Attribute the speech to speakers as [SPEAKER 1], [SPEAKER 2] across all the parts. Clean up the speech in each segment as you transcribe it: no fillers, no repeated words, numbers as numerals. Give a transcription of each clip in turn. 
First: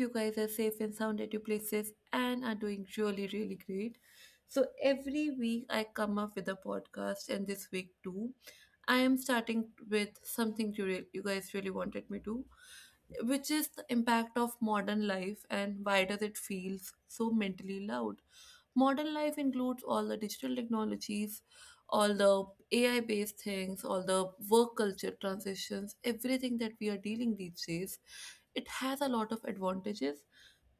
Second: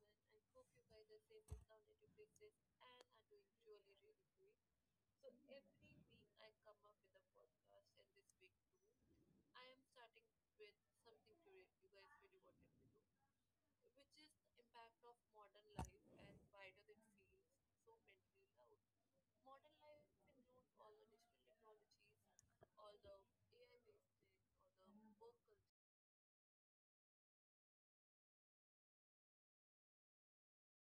[SPEAKER 1] you guys are safe and sound at your places and are doing really, really great. So, every week I come up with a podcast, and this week too. I am starting with something you guys really wanted me to, which is the impact of modern life and why does it feel so mentally loud? Modern life includes all the digital technologies, all the AI based things, all the work culture transitions, everything that we are dealing these days. It has a lot of advantages,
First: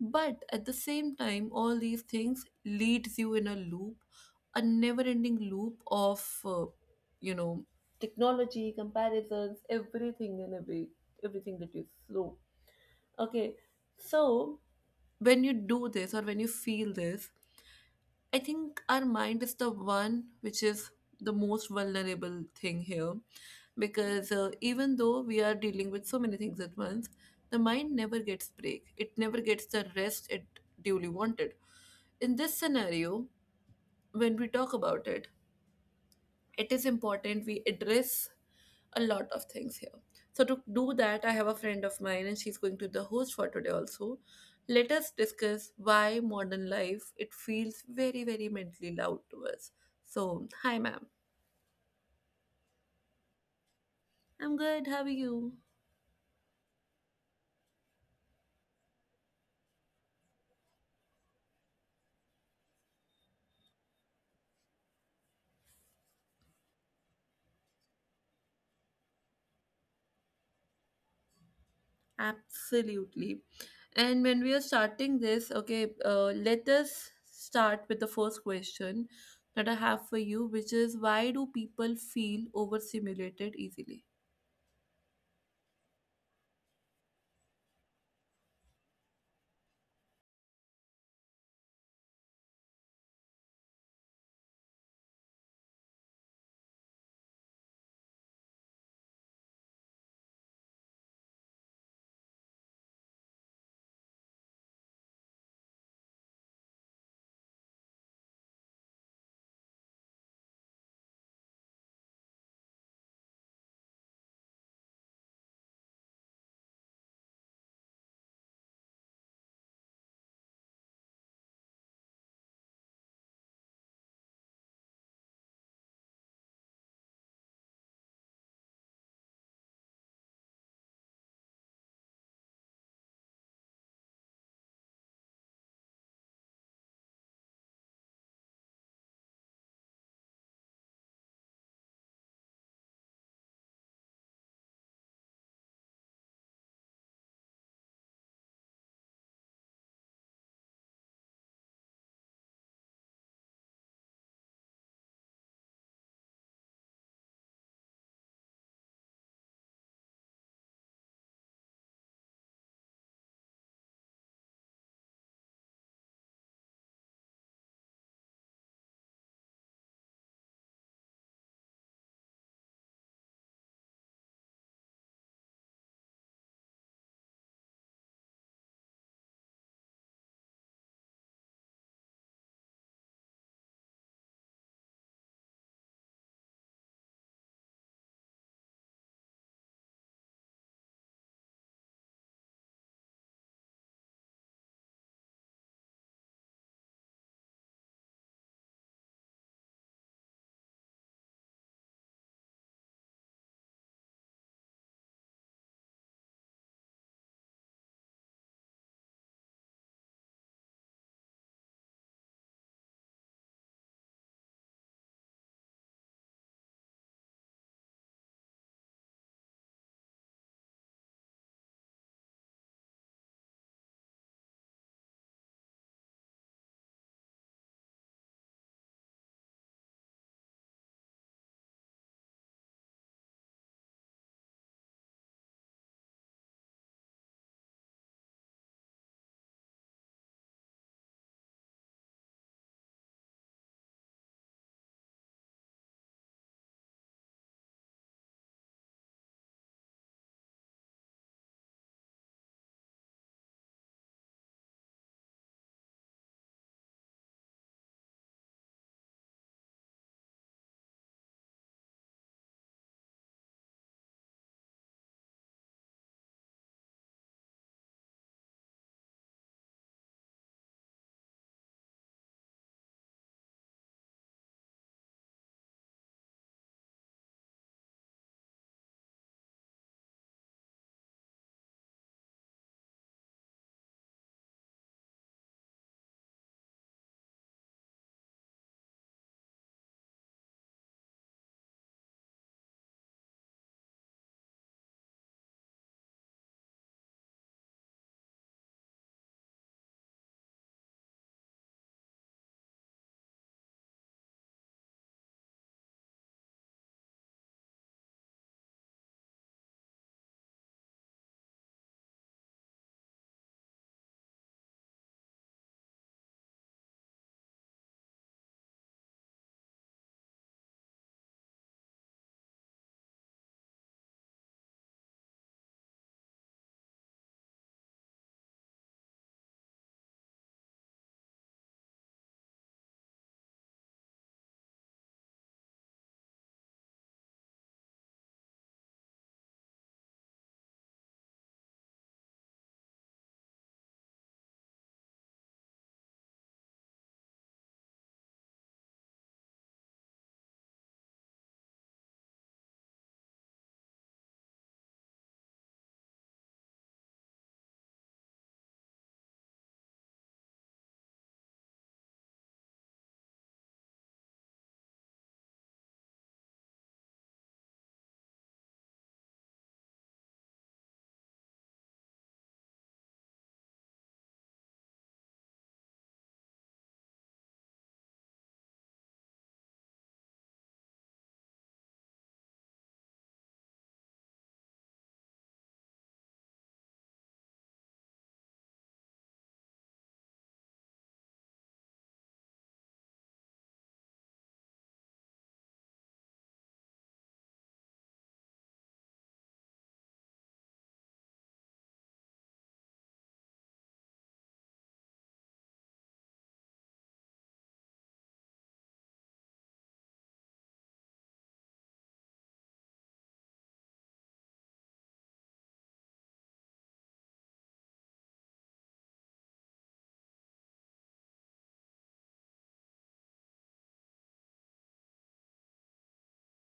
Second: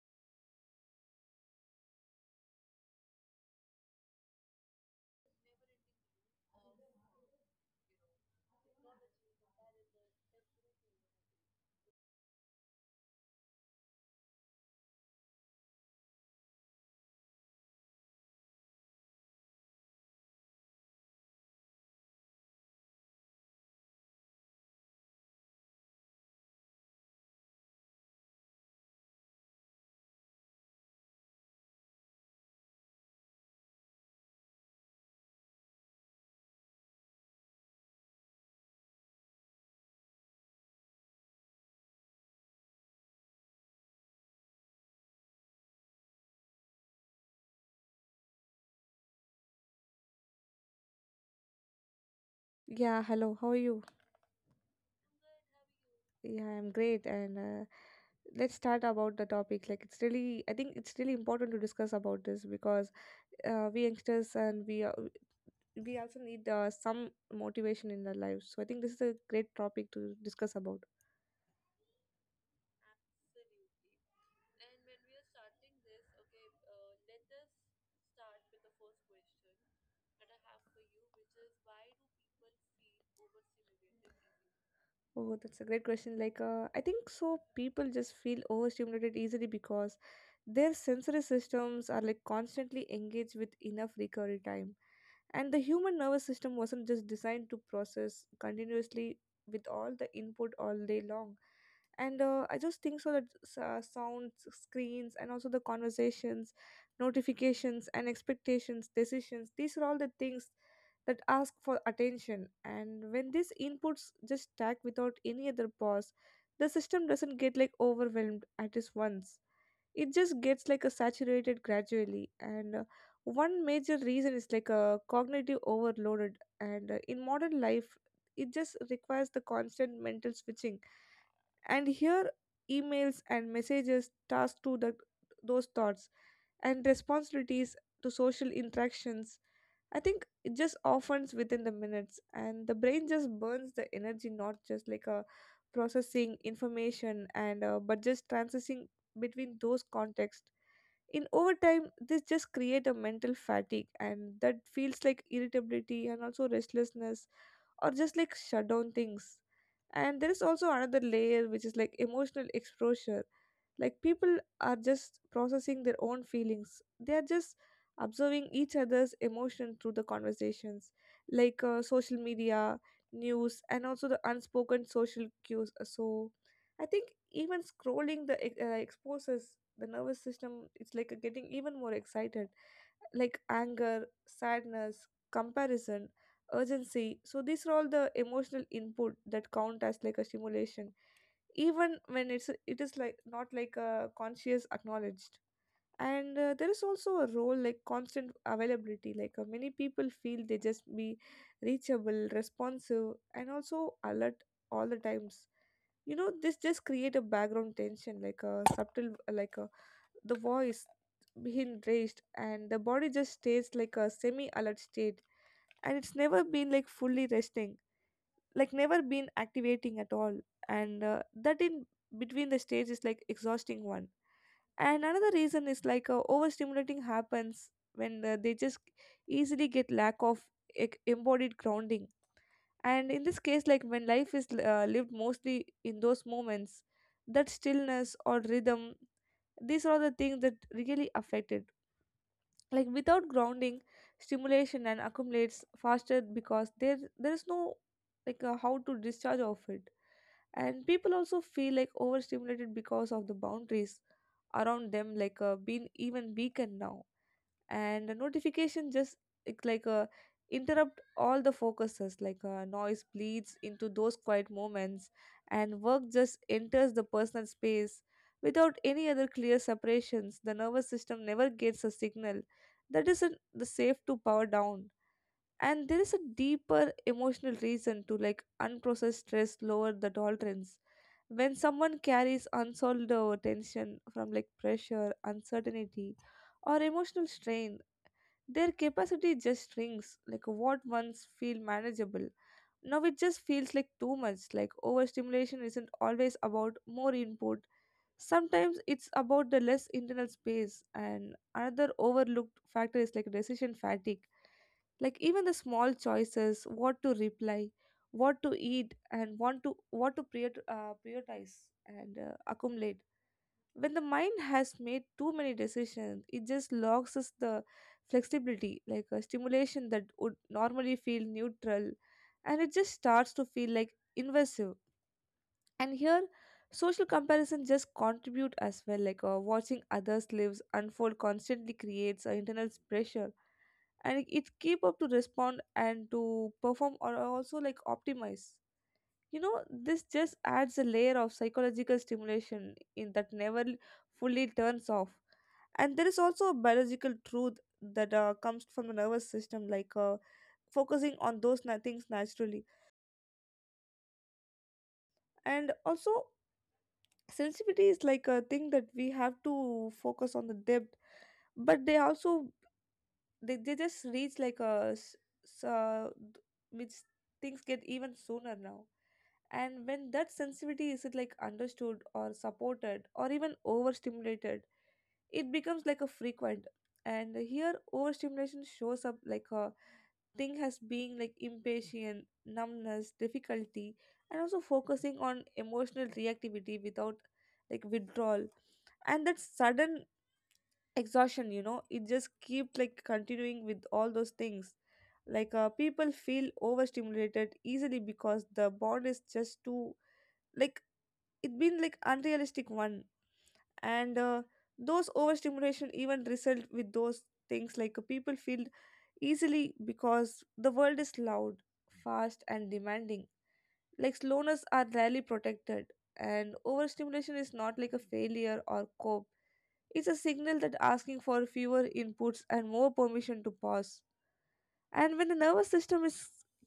[SPEAKER 1] but at the same time, all these things leads you in a loop, a never ending loop of, you know, technology, comparisons, everything that you slow. Okay, so when you do this or when you feel this, I think our mind is the one which is the most vulnerable thing here because even though we are dealing with so many things at once, the mind never gets break. It never gets the rest it duly wanted. In this scenario, when we talk about it, it is important we address a lot of things here. So to do that, I have a friend of mine and she's going to be the host for today also. Let us discuss why modern life it feels very, very mentally loud to us. So hi ma'am.
[SPEAKER 2] Yeah, hello. How are you?
[SPEAKER 1] I'm good, how are you?
[SPEAKER 2] Yeah, I'm great. And let's start about the topic. Like, I think it's really important to discuss about this because we youngsters and we also need some motivation in our lives. So I think this is a great topic to discuss about.
[SPEAKER 1] Absolutely. And when we are starting this, okay, let us start with the first question that I have for you, which is why do people feel overstimulated easily?
[SPEAKER 2] Oh, that's a great question. Like, I think so. People just feel overstimulated easily because their sensory systems are like constantly engaged with enough recovery time. And the human nervous system wasn't just designed to process continuously with all the input all day long. And I just think so that sounds, screens, and also the conversations, notifications, and expectations, decisions, these are all the things that ask for attention. And when these inputs just stack without any other pause, the system doesn't get like overwhelmed at just once. It just gets like a saturated gradually. And one major reason is like a cognitive overloaded. And in modern life, it just requires the constant mental switching. And here, emails and messages task to the those thoughts and responsibilities to social interactions, I think it just offends within the minutes, and the brain just burns the energy, not just like a processing information, and but just transitioning between those contexts. In overtime, this just create a mental fatigue, and that feels like irritability and also restlessness or just like shut down things. And there is also another layer which is like emotional exposure. Like, people are just processing their own feelings. They are just observing each other's emotion through the conversations, like social media, news, and also the unspoken social cues. So I think even scrolling the exposes the nervous system. It's like getting even more excited, like anger, sadness, comparison, urgency. So these are all the emotional input that count as like a stimulation, even when it is like not like a conscious acknowledged. And there is also a role like constant availability. Like, many people feel they just be reachable, responsive, and also alert all the times. You know, this just create a background tension, like a subtle, like a the voice been raised, and the body just stays like a semi alert state, and it's never been like fully resting, like never been activating at all. And that in between the stage is like exhausting one. And another reason is like overstimulating happens when they just easily get lack of embodied grounding. And in this case, like when life is lived mostly in those moments, that stillness or rhythm, these are the things that really affected, like without grounding, stimulation and accumulates faster, because there is no, like, how to discharge of it. And people also feel like overstimulated because of the boundaries around them, like being even weakened now. And the notification just, it's like interrupt all the focuses, like noise bleeds into those quiet moments, and work just enters the personal space without any other clear separations. The nervous system never gets a signal that isn't the safe to power down. And there is a deeper emotional reason to, like, unprocessed stress lower the tolerance. When someone carries unsolved tension from like pressure, uncertainty, or emotional strain, their capacity just shrinks, like what once feel manageable. Now it just feels like too much, like overstimulation isn't always about more input. Sometimes it's about the less internal space, and another overlooked factor is like decision fatigue. Like, even the small choices, what to reply, what to eat, and want to what to prioritize and accumulate, when the mind has made too many decisions, it just locks us the flexibility, like a stimulation that would normally feel neutral, and it just starts to feel like invasive. And here, social comparison just contribute as well, like watching others lives unfold constantly creates an internal pressure, and it keep up to respond and to perform or also like optimize. You know, this just adds a layer of psychological stimulation in that never fully turns off. And there is also a biological truth that comes from the nervous system, like focusing on those things naturally. And also, sensitivity is like a thing that we have to focus on the depth, but they also they just reach like a s- uh, th- which things get even sooner now. And when that sensitivity isn't like understood or supported or even overstimulated, it becomes like a frequent. And here, overstimulation shows up like a thing has being like impatient numbness difficulty, and also focusing on emotional reactivity without like withdrawal, and that sudden exhaustion. You know, it just keeps like continuing with all those things. Like, people feel overstimulated easily because the bond is just too, like, it been like unrealistic one. And those overstimulation even result with those things, like people feel easily because the world is loud, fast, and demanding, like slowness are rarely protected. And overstimulation is not like a failure or cope. It's a signal that asking for fewer inputs and more permission to pause. And when the nervous system is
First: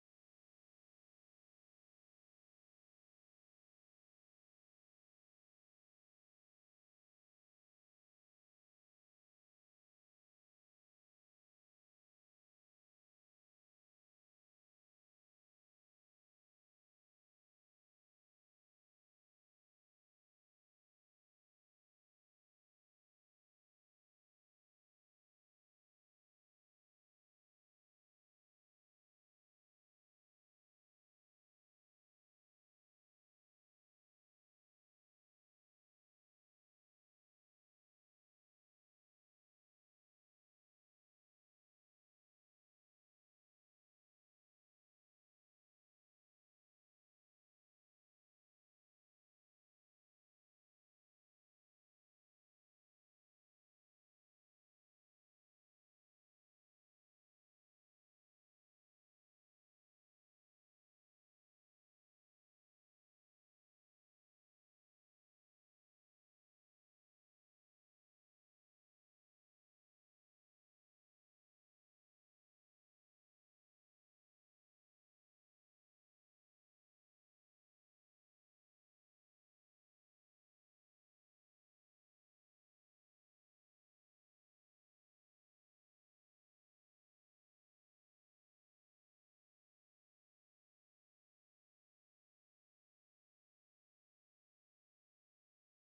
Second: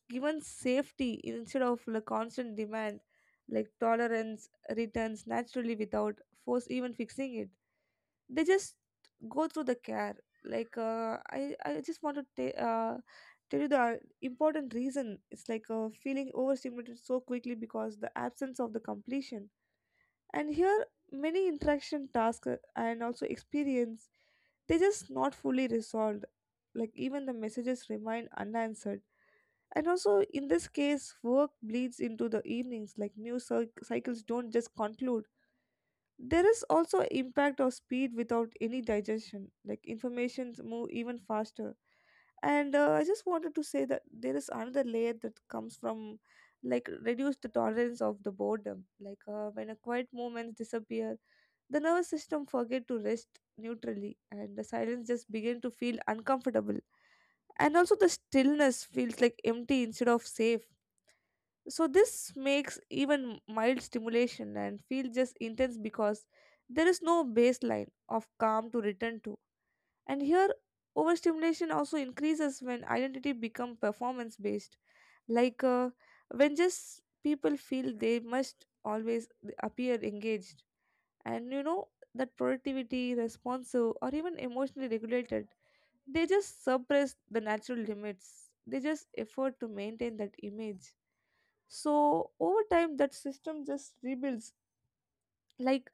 [SPEAKER 2] given safety instead of the constant demand, like tolerance returns naturally without force even fixing it. They just go through the care. Like, I just want to tell you the important reason. It's like feeling overstimulated so quickly because the absence of the completion. And here, many interaction tasks, and also experience, they just not fully resolved. Like, even the messages remain unanswered, and also, in this case, work bleeds into the evenings, like news cycles don't just conclude. There is also impact of speed without any digestion. Like, informations move even faster. And I just wanted to say that there is another layer that comes from like reduce the tolerance of the boredom. Like, when a quiet moments disappear, the nervous system forget to rest neutrally, and the silence just begin to feel uncomfortable. And also, the stillness feels like empty instead of safe, so this makes even mild stimulation and feel just intense because there is no baseline of calm to return to. And here, overstimulation also increases when identity become performance based, like when just people feel they must always appear engaged, and you know that productivity responsive or even emotionally regulated, they just suppress the natural limits, they just effort to maintain that image, so over time that system just rebuilds. Like,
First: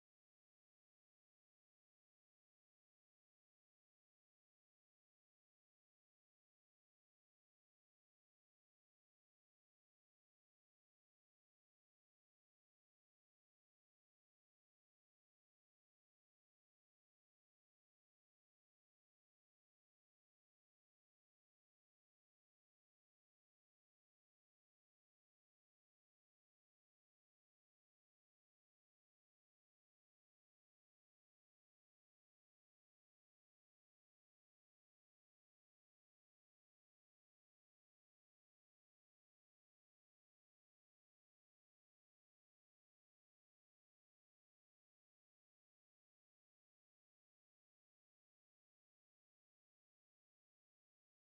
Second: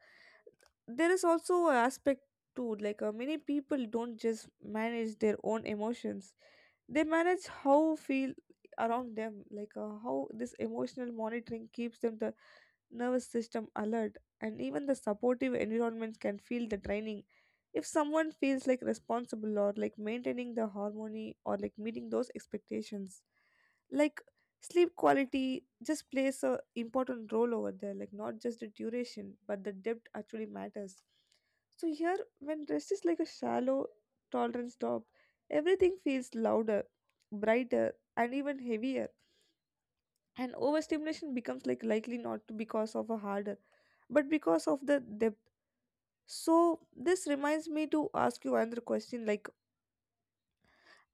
[SPEAKER 2] there is also an aspect too, like many people don't just manage their own emotions, they manage how feel around them, like how this emotional monitoring keeps them the nervous system alert, and even the supportive environments can feel the draining if someone feels like responsible or like maintaining the harmony or like meeting those expectations. Like, sleep quality just plays a important role over there, like not just the duration, but the depth actually matters. So here, when rest is like a shallow tolerance top, everything feels louder, brighter, and even heavier, and overstimulation becomes like likely not to because of a harder, but because of the depth. So this reminds me to ask you another question, like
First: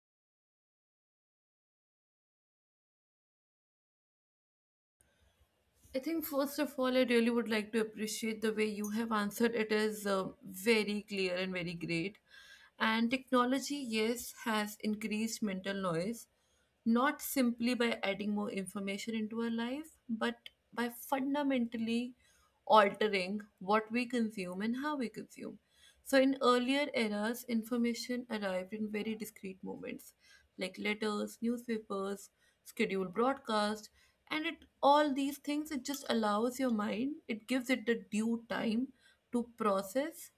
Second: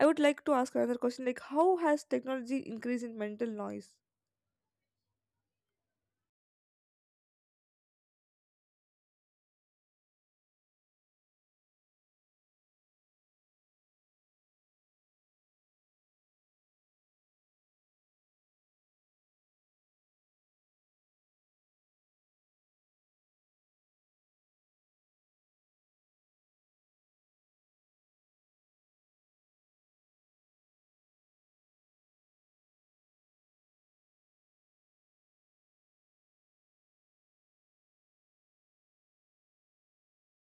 [SPEAKER 2] I would like to ask another question, like how has technology increased in mental noise?
[SPEAKER 1] I think first of all, I really would like to appreciate the way you have answered. It is very clear and very great. And technology, yes, has increased mental noise, not simply by adding more information into our life, but by fundamentally altering what we consume and how we consume. So, in earlier eras, information arrived in very discrete moments like letters, newspapers, scheduled broadcast, and it all these things it just allows your mind, it gives it the due time to process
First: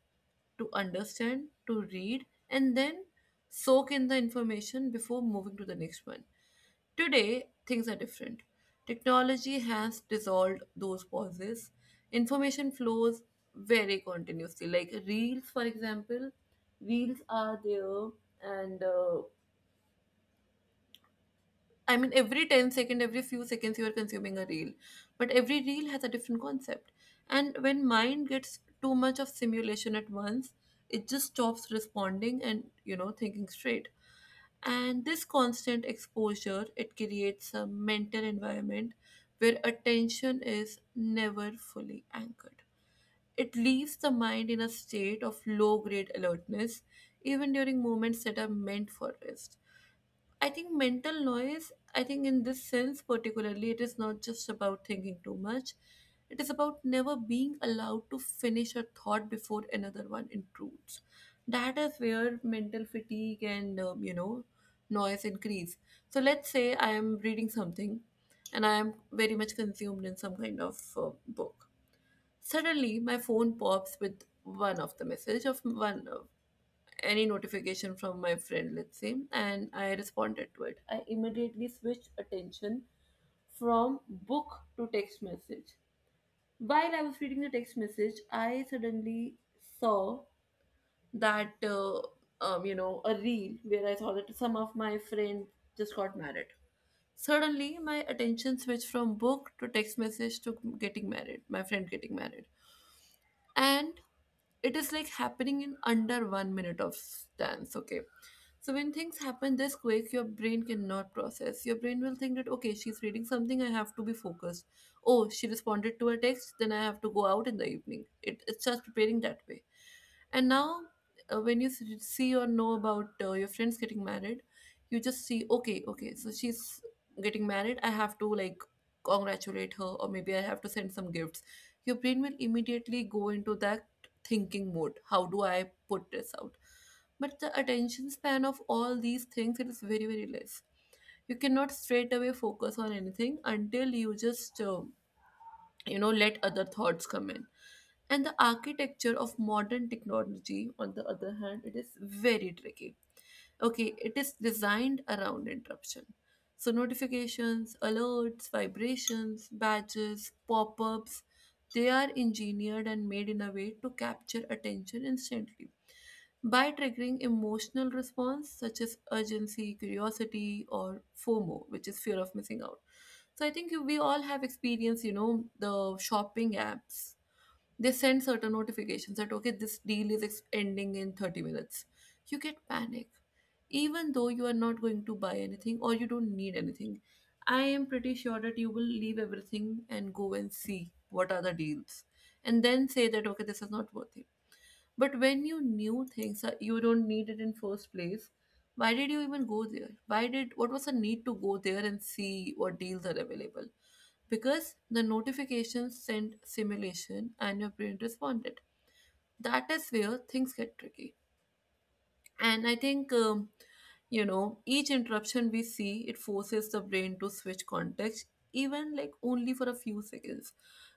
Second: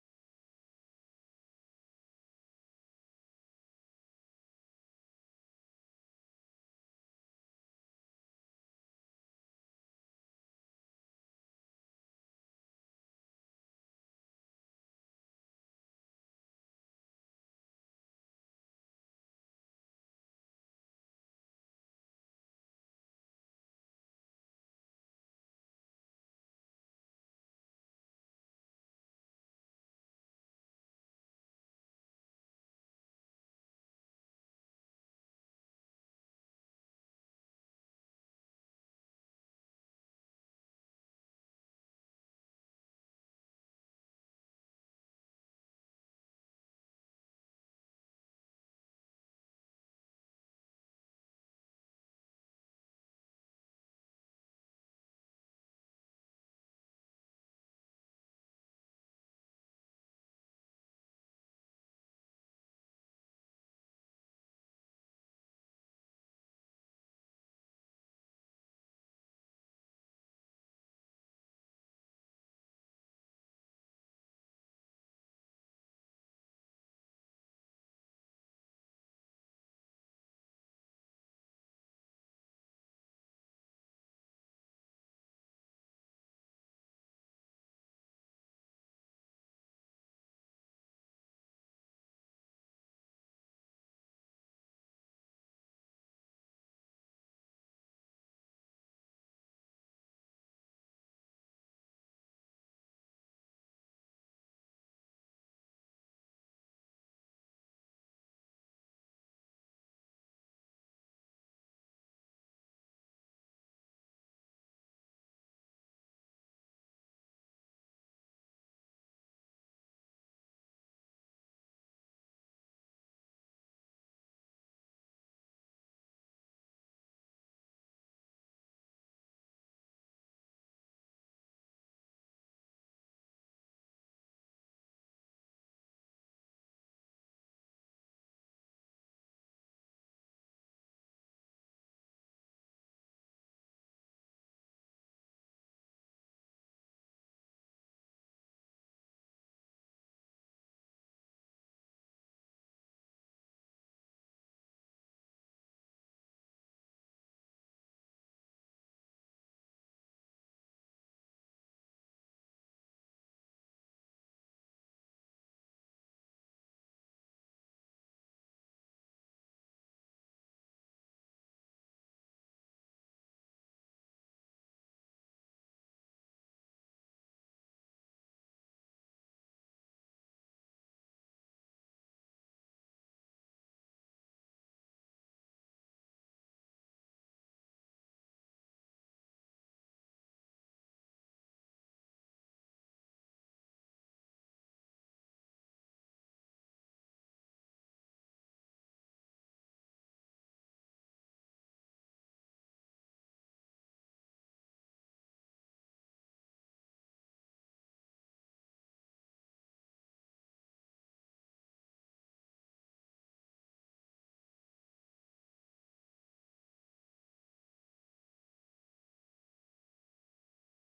[SPEAKER 1] to understand, to read, and then soak in the information before moving to the next one. Today, things are different. Technology has dissolved those pauses. Information flows very continuously. Like reels, for example, reels are there, and I mean, every 10 second, every few seconds, you are consuming a reel. But every reel has a different concept. And when mind gets too much of simulation at once, it just stops responding and, you know, thinking straight. And this constant exposure, it creates a mental environment where attention is never fully anchored. It leaves the mind in a state of low grade alertness, even during moments that are meant for rest. I think mental noise, I think in this sense particularly, it is not just about thinking too much. It is about never being allowed to finish a thought before another one intrudes. That is where mental fatigue and noise increase. So let's say I am reading something and I am very much consumed in some kind of book. Suddenly, my phone pops with one of the message of one any notification from my friend, let's say, and I responded to it. I immediately switched attention from book to text message. While I was reading the text message, I suddenly saw that you know a reel where I saw that some of my friends just got married. Suddenly, my attention switched from book to text message to getting married, my friend getting married, and it is like happening in under one minute of stance. Okay, so when things happen this quick, your brain cannot process. Your brain will think that okay, she's reading something, I have to be focused. Oh, she responded to a text, then I have to go out in the evening. It's just preparing that way. And now, when you see or know about your friends getting married, you just see, okay, okay, so she's getting married. I have to like congratulate her, or maybe I have to send some gifts. Your brain will immediately go into that thinking mode. How do I put this out? But the attention span of all these things it is very very less. You cannot straight away focus on anything until you just let other thoughts come in and the architecture of modern technology, on the other hand, it is very tricky. Okay, it is designed around interruption. So notifications, alerts, vibrations, badges, pop-ups, they are engineered and made in a way to capture attention instantly by triggering emotional response such as urgency, curiosity, or FOMO, which is fear of missing out. So I think we all have experienced, you know, the shopping apps they send certain notifications that, okay, this deal is ending in 30 minutes. You get panic, even though you are not going to buy anything or you don't need anything. I am pretty sure that you will leave everything and go and see what are the deals and then say that, okay, this is not worth it. But when you knew things that you don't need it in first place, why did you even go there? Why did what was the need to go there and see what deals are available? Because the notification sent simulation and your brain responded. That is where things get tricky. And I think each interruption we see, it forces the brain to switch context, even like only for a few seconds.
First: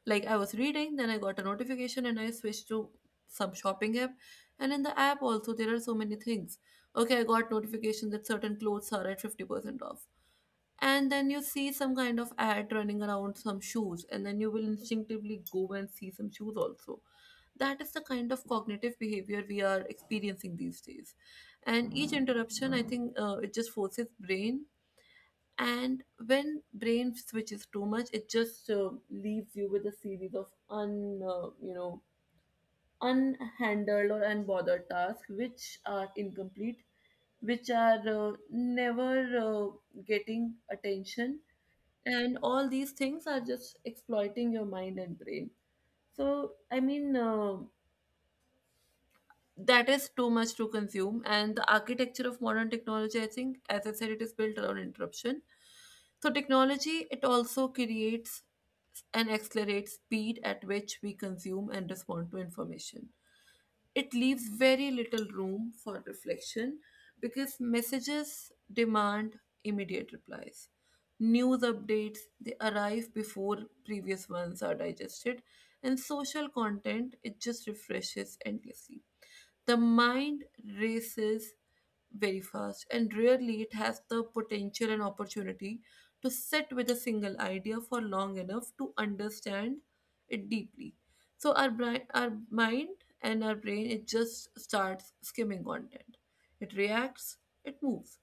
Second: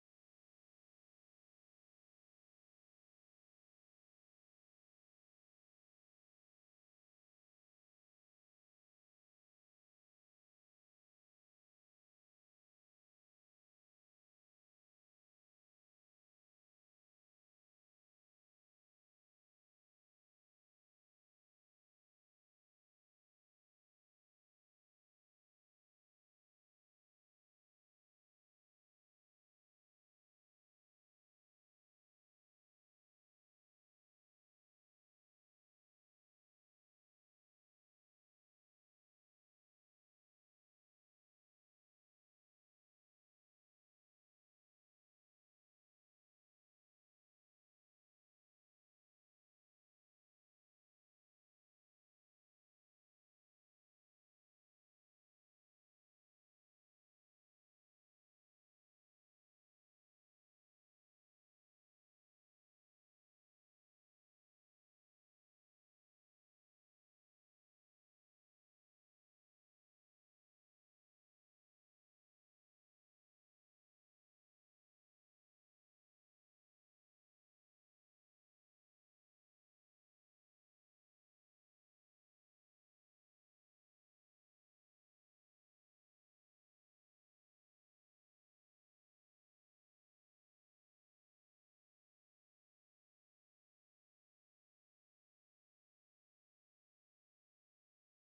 [SPEAKER 1] Like I was reading, then I got a notification and I switched to some shopping app. And in the app also, there are so many things. Okay, I got notification that certain clothes are at 50% off and then you see some kind of ad running around some shoes and then you will instinctively go and see some shoes also. That is the kind of cognitive behavior we are experiencing these days. And each interruption I think it just forces brain. And when brain switches too much it just leaves you with a series of un you know unhandled or unbothered tasks which are incomplete, which are never uh, getting attention and all these things are just exploiting your mind and brain. So I mean, that is too much to consume and the architecture of modern technology I think as I said it is built around interruption. So technology it also creates and accelerates speed at which we consume and respond to information. It leaves very little room for reflection because messages demand immediate replies. News updates they arrive before previous ones are digested, and social content it just refreshes endlessly. The mind races very fast, and rarely it has the potential and opportunity to sit with a single idea for long enough to understand it deeply. So our brain, our mind and our brain it just starts skimming content. It reacts, it moves.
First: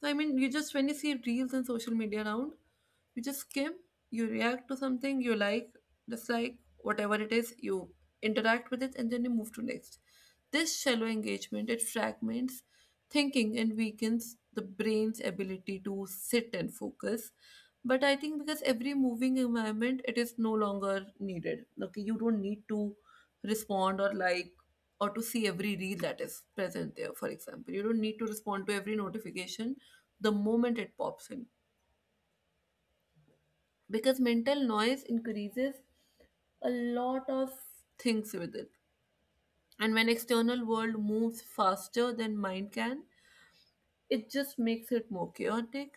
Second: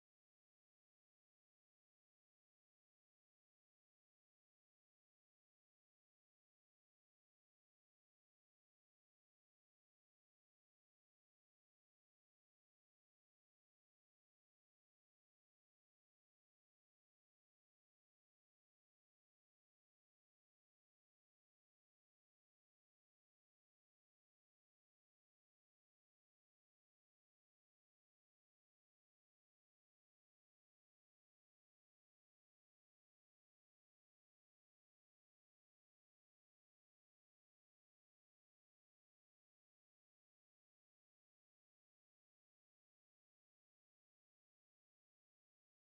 [SPEAKER 1] So I mean you just when you see reels and social media around, you just skim, you react to something you like, just like whatever it is you interact with it and then you move to next. This shallow engagement it fragments thinking and weakens the brain's ability to sit and focus. But I think because every moving environment it is no longer needed. Okay, you don't need to respond or like or to see every reel that is present there. For example, you don't need to respond to every notification the moment it pops in because mental noise increases a lot of things with it. And when external world moves faster than mind can, it just makes it more chaotic.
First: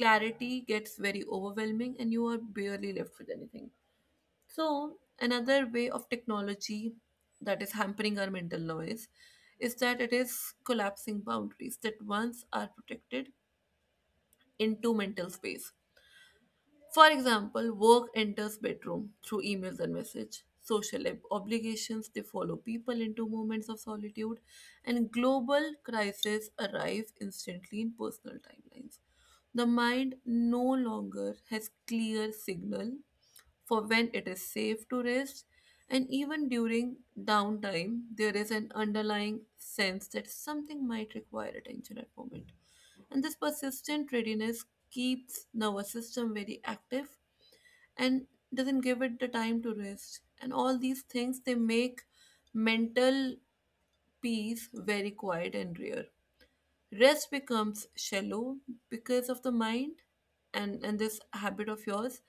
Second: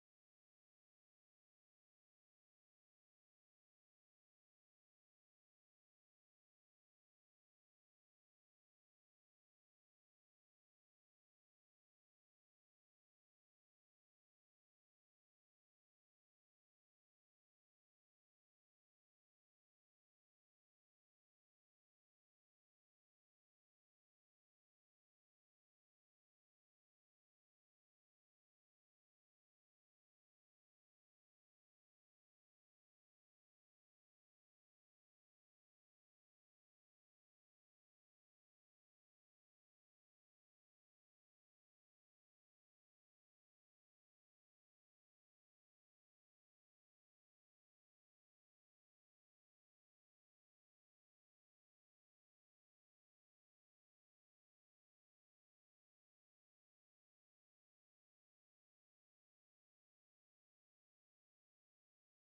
[SPEAKER 1] Clarity gets very overwhelming and you are barely left with anything. So another way of technology that is hampering our mental noise is that it is collapsing boundaries that once are protected into mental space. For example, work enters bedroom through emails and message. Social obligations they follow people into moments of solitude, and global crises arrive instantly in personal timelines. The mind no longer has clear signal for when it is safe to rest, and even during downtime, there is an underlying sense that something might require attention at moment. And this persistent readiness keeps nervous system very active and doesn't give it the time to rest and all these things they make mental peace very quiet and rare. Rest becomes shallow because of the mind and this habit of yours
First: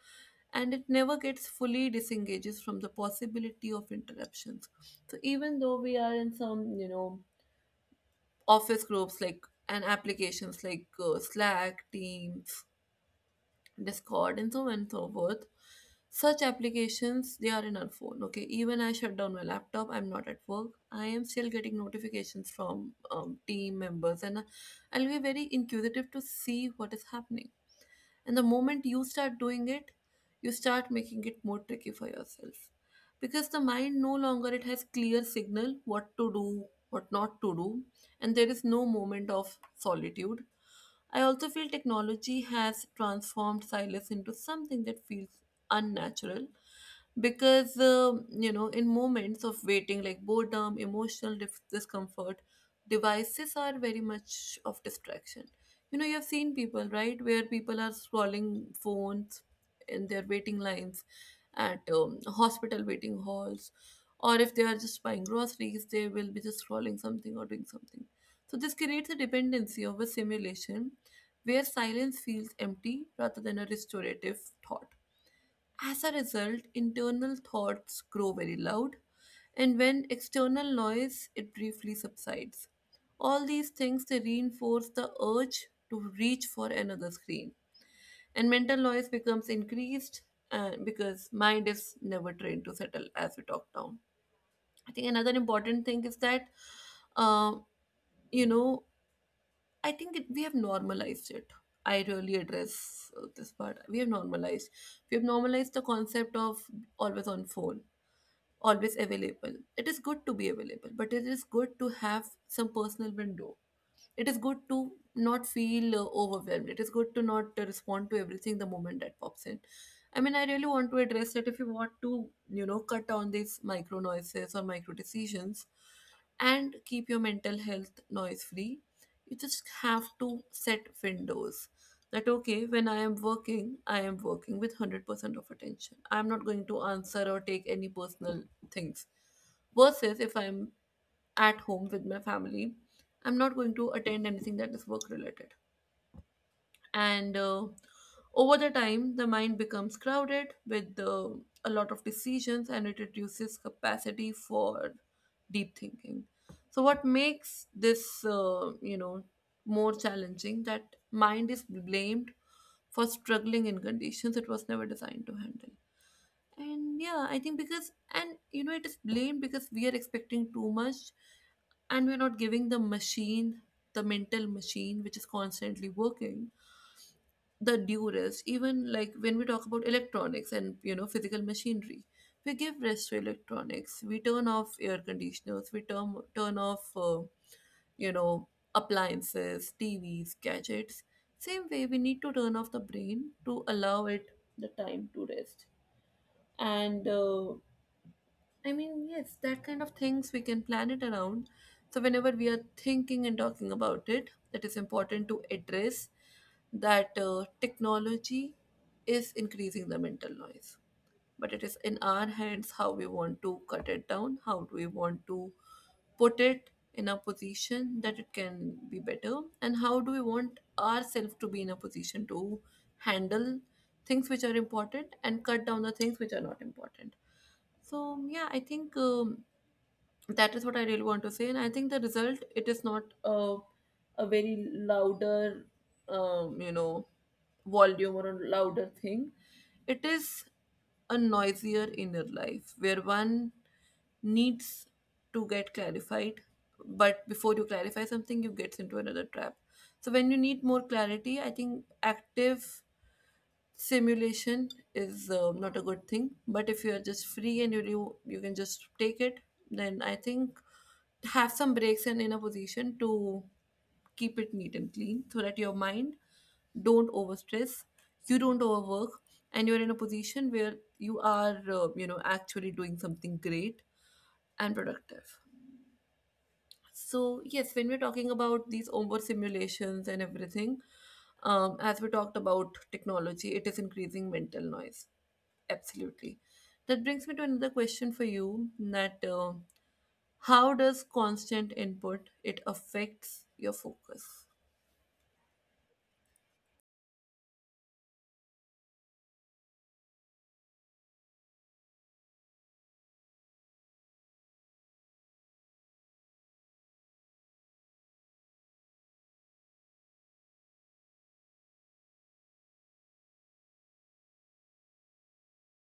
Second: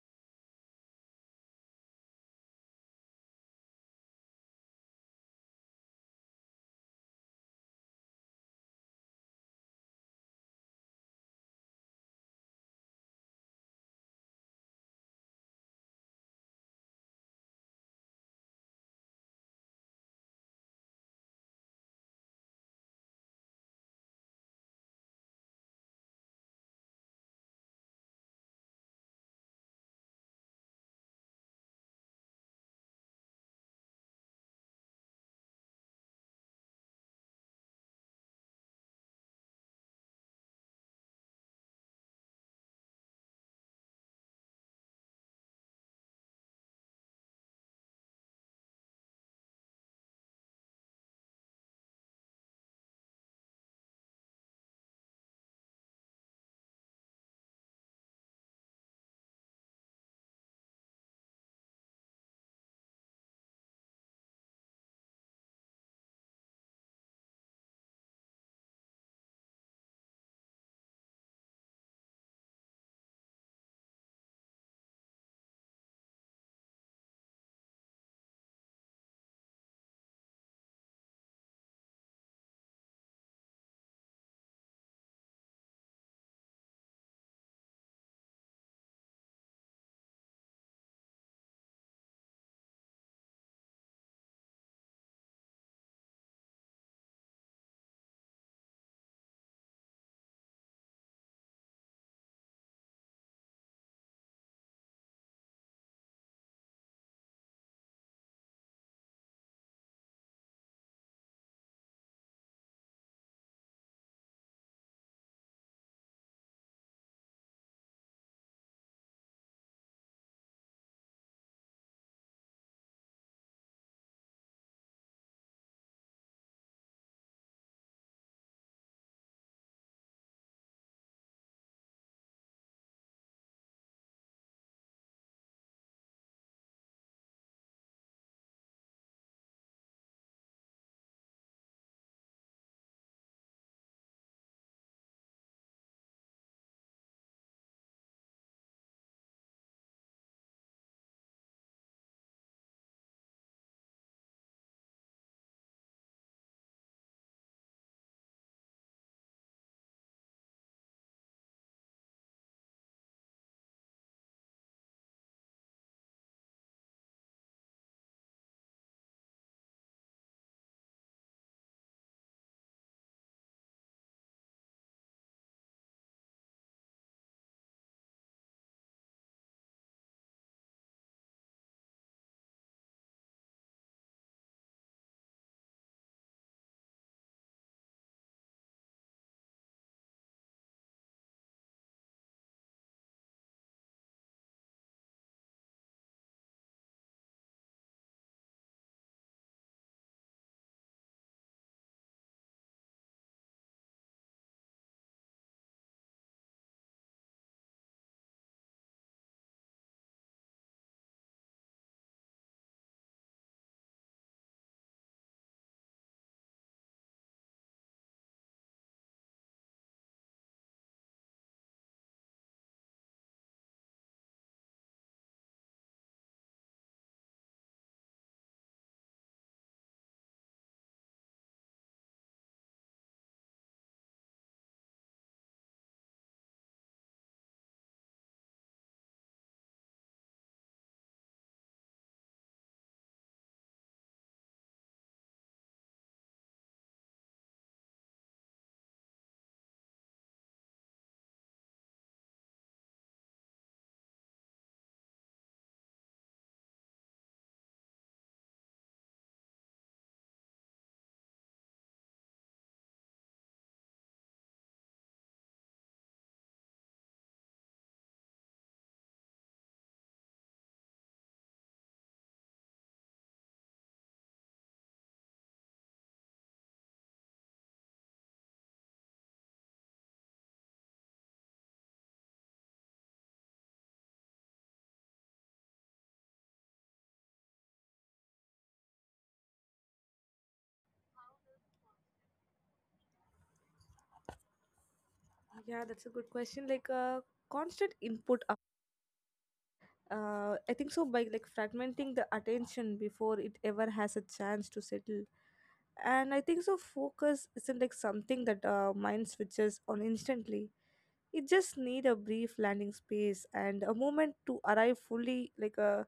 [SPEAKER 1] and it never gets fully disengages from the possibility of interruptions. So even though we are in some you know office groups like and applications like slack teams, Discord, and so on and so forth. Such applications they are in our phone. Okay, even I shut down my laptop. I'm not at work. I am still getting notifications from team members, and I'll be very inquisitive to see what is happening. And the moment you start doing it, you start making it more tricky for yourself, because the mind no longer it has clear signal what to do, what not to do, and there is no moment of solitude. I also feel technology has transformed silence into something that feels unnatural, because in moments of waiting like boredom, emotional discomfort, devices are very much of distraction. You know, you've seen people, right, where people are scrolling phones in their waiting lines, at hospital waiting halls, or if they are just buying groceries, they will be just scrolling something or doing something. So this creates a dependency of a simulation where silence feels empty rather than a restorative thought. As a result, internal thoughts grow very loud, and when external noise it briefly subsides. All these things they reinforce the urge to reach for another screen, and mental noise becomes increased, because mind is never trained to settle as we talk down. I think another important thing is that, uh, you know I think we have normalized it. I really address this part. We have normalized. We have normalized the concept of always on phone, always available. It is good to be available, but it is good to have some personal window. It is good to not feel overwhelmed. It is good to not respond to everything the moment that pops in. I mean, I really want to address that if you want to, you know, cut down these micro noises or micro decisions and keep your mental health noise free, you just have to set windows. That okay, when I am working, I am working with 100% of attention. I'm not going to answer or take any personal things, versus if I'm at home with my family. I'm not going to attend anything that is work related. And over the time, the mind becomes crowded with a lot of decisions, and it reduces capacity for deep thinking. So what makes this, more challenging that mind is blamed for struggling in conditions it was never designed to handle. And yeah, I think because, and you know, it is blamed because we are expecting too much, and we're not giving the machine, the mental machine, which is constantly working, the due rest. Even like when we talk about electronics and, you know, physical machinery, we give rest to electronics. We turn off air conditioners, we turn off, you know, appliances, TVs, gadgets. Same way, we need to turn off the brain to allow it the time to rest. And I mean, yes, that kind of things we can plan it around. So whenever we are thinking and talking about it, that is important to address that technology is increasing the mental noise. But it is in our hands how we want to cut it down, how do we want to put it in a position that it can be better, and how do we want ourselves to be in a position to handle things which are important and cut down the things which are not important. So yeah, I think that is what I really want to say, and I think the result it is not a very louder um, you know volume or a louder thing. It is a noisier inner life where one needs to get clarified, but before you clarify something, you get into another trap. So when you need more clarity, I think active simulation is not a good thing. But if you are just free and you can just take it, then I think have some breaks and in a position to keep it neat and clean, so that your mind don't overstress, you don't overwork, and you're in a position where you are, actually doing something great and productive. So yes, when we're talking about these over simulations and everything, as we talked about, technology, it is increasing mental noise. Absolutely. That brings me to another question for you, that how does constant input it affects your focus?
[SPEAKER 2] Yeah, that's a good question. Like, constant input, I think so by like fragmenting the attention before it ever has a chance to settle. And I think so focus isn't like something that mind switches on instantly. It just need a brief landing space and a moment to arrive fully, like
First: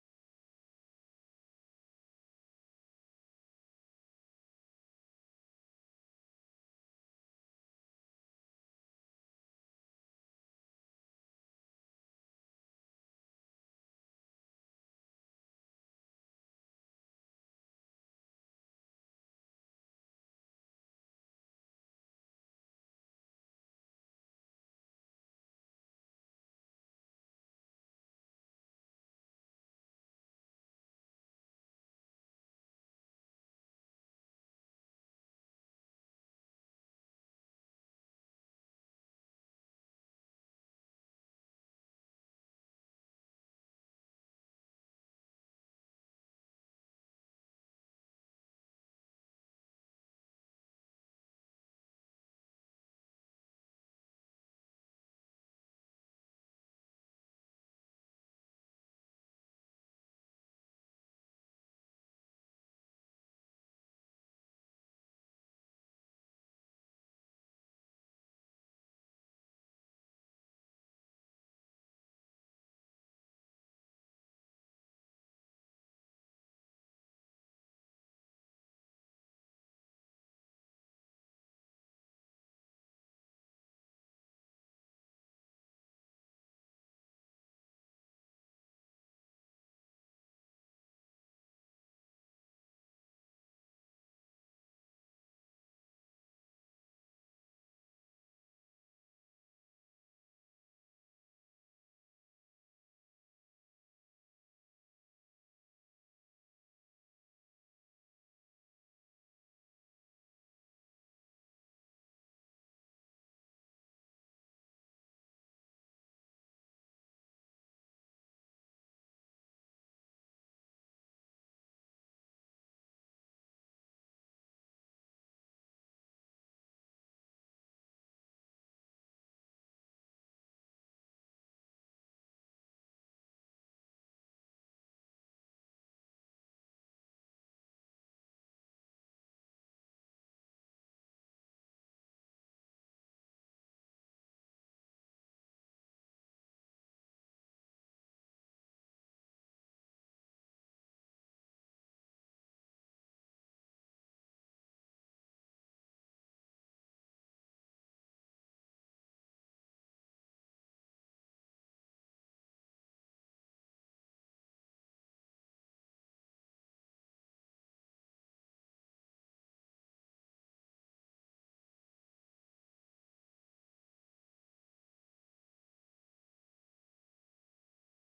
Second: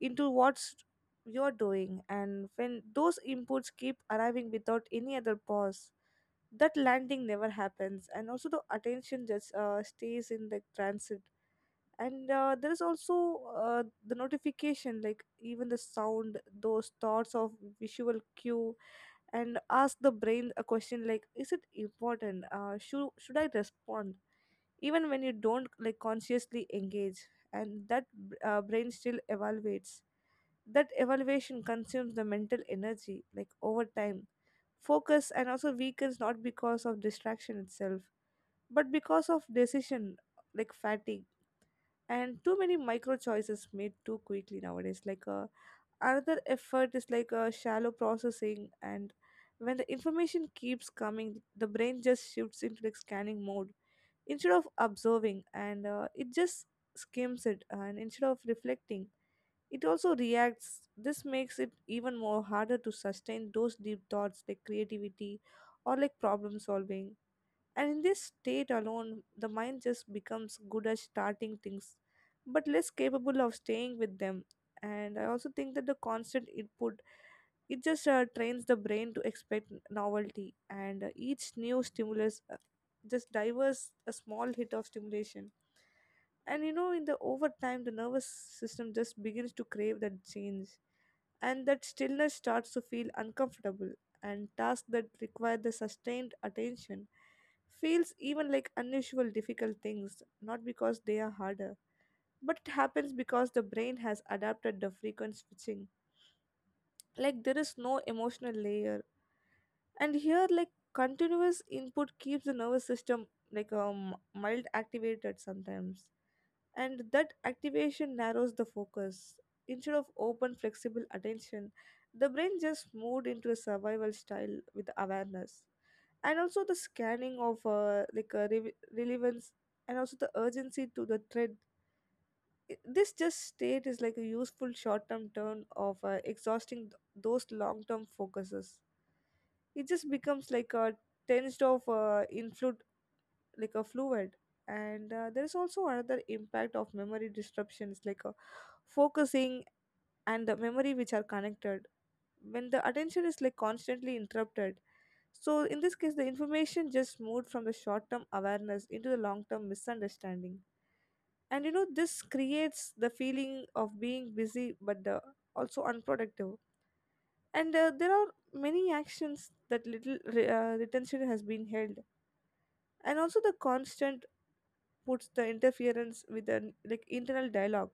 [SPEAKER 2] into what's you're doing. And when those inputs keep arriving without any other pause, that landing never happens. And also the attention just stays in the transit. And there is also the notification, like even the sound, those thoughts of visual cue, and ask the brain a question like, is it important, should I respond, even when you don't like consciously engage, and that brain still evaluates, that evaluation consumes the mental energy, like over time focus and also weakens, not because of distraction itself, but because of decision, like fatigue, and too many micro choices made too quickly nowadays. Like, another effort is like shallow processing. And when the information keeps coming, the brain just shifts into like scanning mode instead of observing, and it just skims it and instead of reflecting it also reacts. This makes it even more harder to sustain those deep thoughts like creativity or like problem solving. And in this state alone, the mind just becomes good at starting things, but less capable of staying with them. And I also think that the constant input it just trains the brain to expect novelty, and each new stimulus just diverts a small hit of stimulation. And you know, in the over time, the nervous system just begins to crave that change, and that stillness starts to feel uncomfortable, and tasks that require the sustained attention feels even like unusual difficult things, not because they are harder but it happens because the brain has adapted the frequent switching. Like there is no emotional layer, and here, like, continuous input keeps the nervous system like mild activated sometimes, and that activation narrows the focus instead of open flexible attention. The brain just moved into a survival style with awareness and also the scanning of like relevance and also the urgency to the thread. This just state is like a useful short-term turn of exhausting those long-term focuses. It just becomes like a tensed of influ, like a fluid. And there is also another impact of memory disruptions, like focusing and the memory which are connected when the attention is like constantly interrupted. So in this case the information just moved from the short term awareness into the long term misunderstanding. And you know this creates the feeling of being busy but the also unproductive. And there are many actions that little retention has been held. And also the constant puts the interference with the like internal dialogue.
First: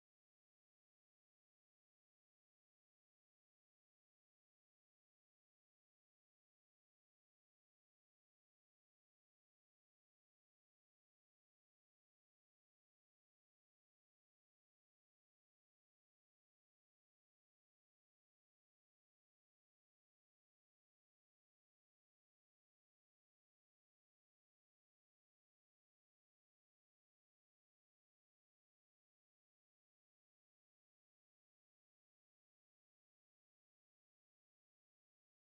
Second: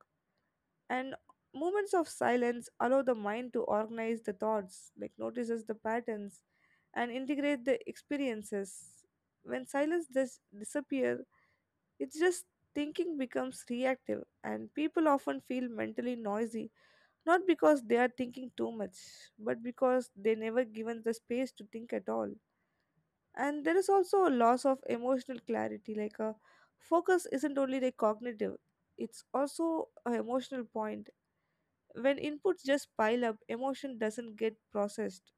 [SPEAKER 2] And moments of silence allow the mind to organize the thoughts, like notices the patterns and integrate the experiences. When silence does disappear, it's just thinking becomes reactive and people often feel mentally noisy, not because they are thinking too much but because they never given the space to think at all. And there is also a loss of emotional clarity, like a focus isn't only the cognitive, it's also an emotional point. When inputs just pile up, emotion doesn't get processed.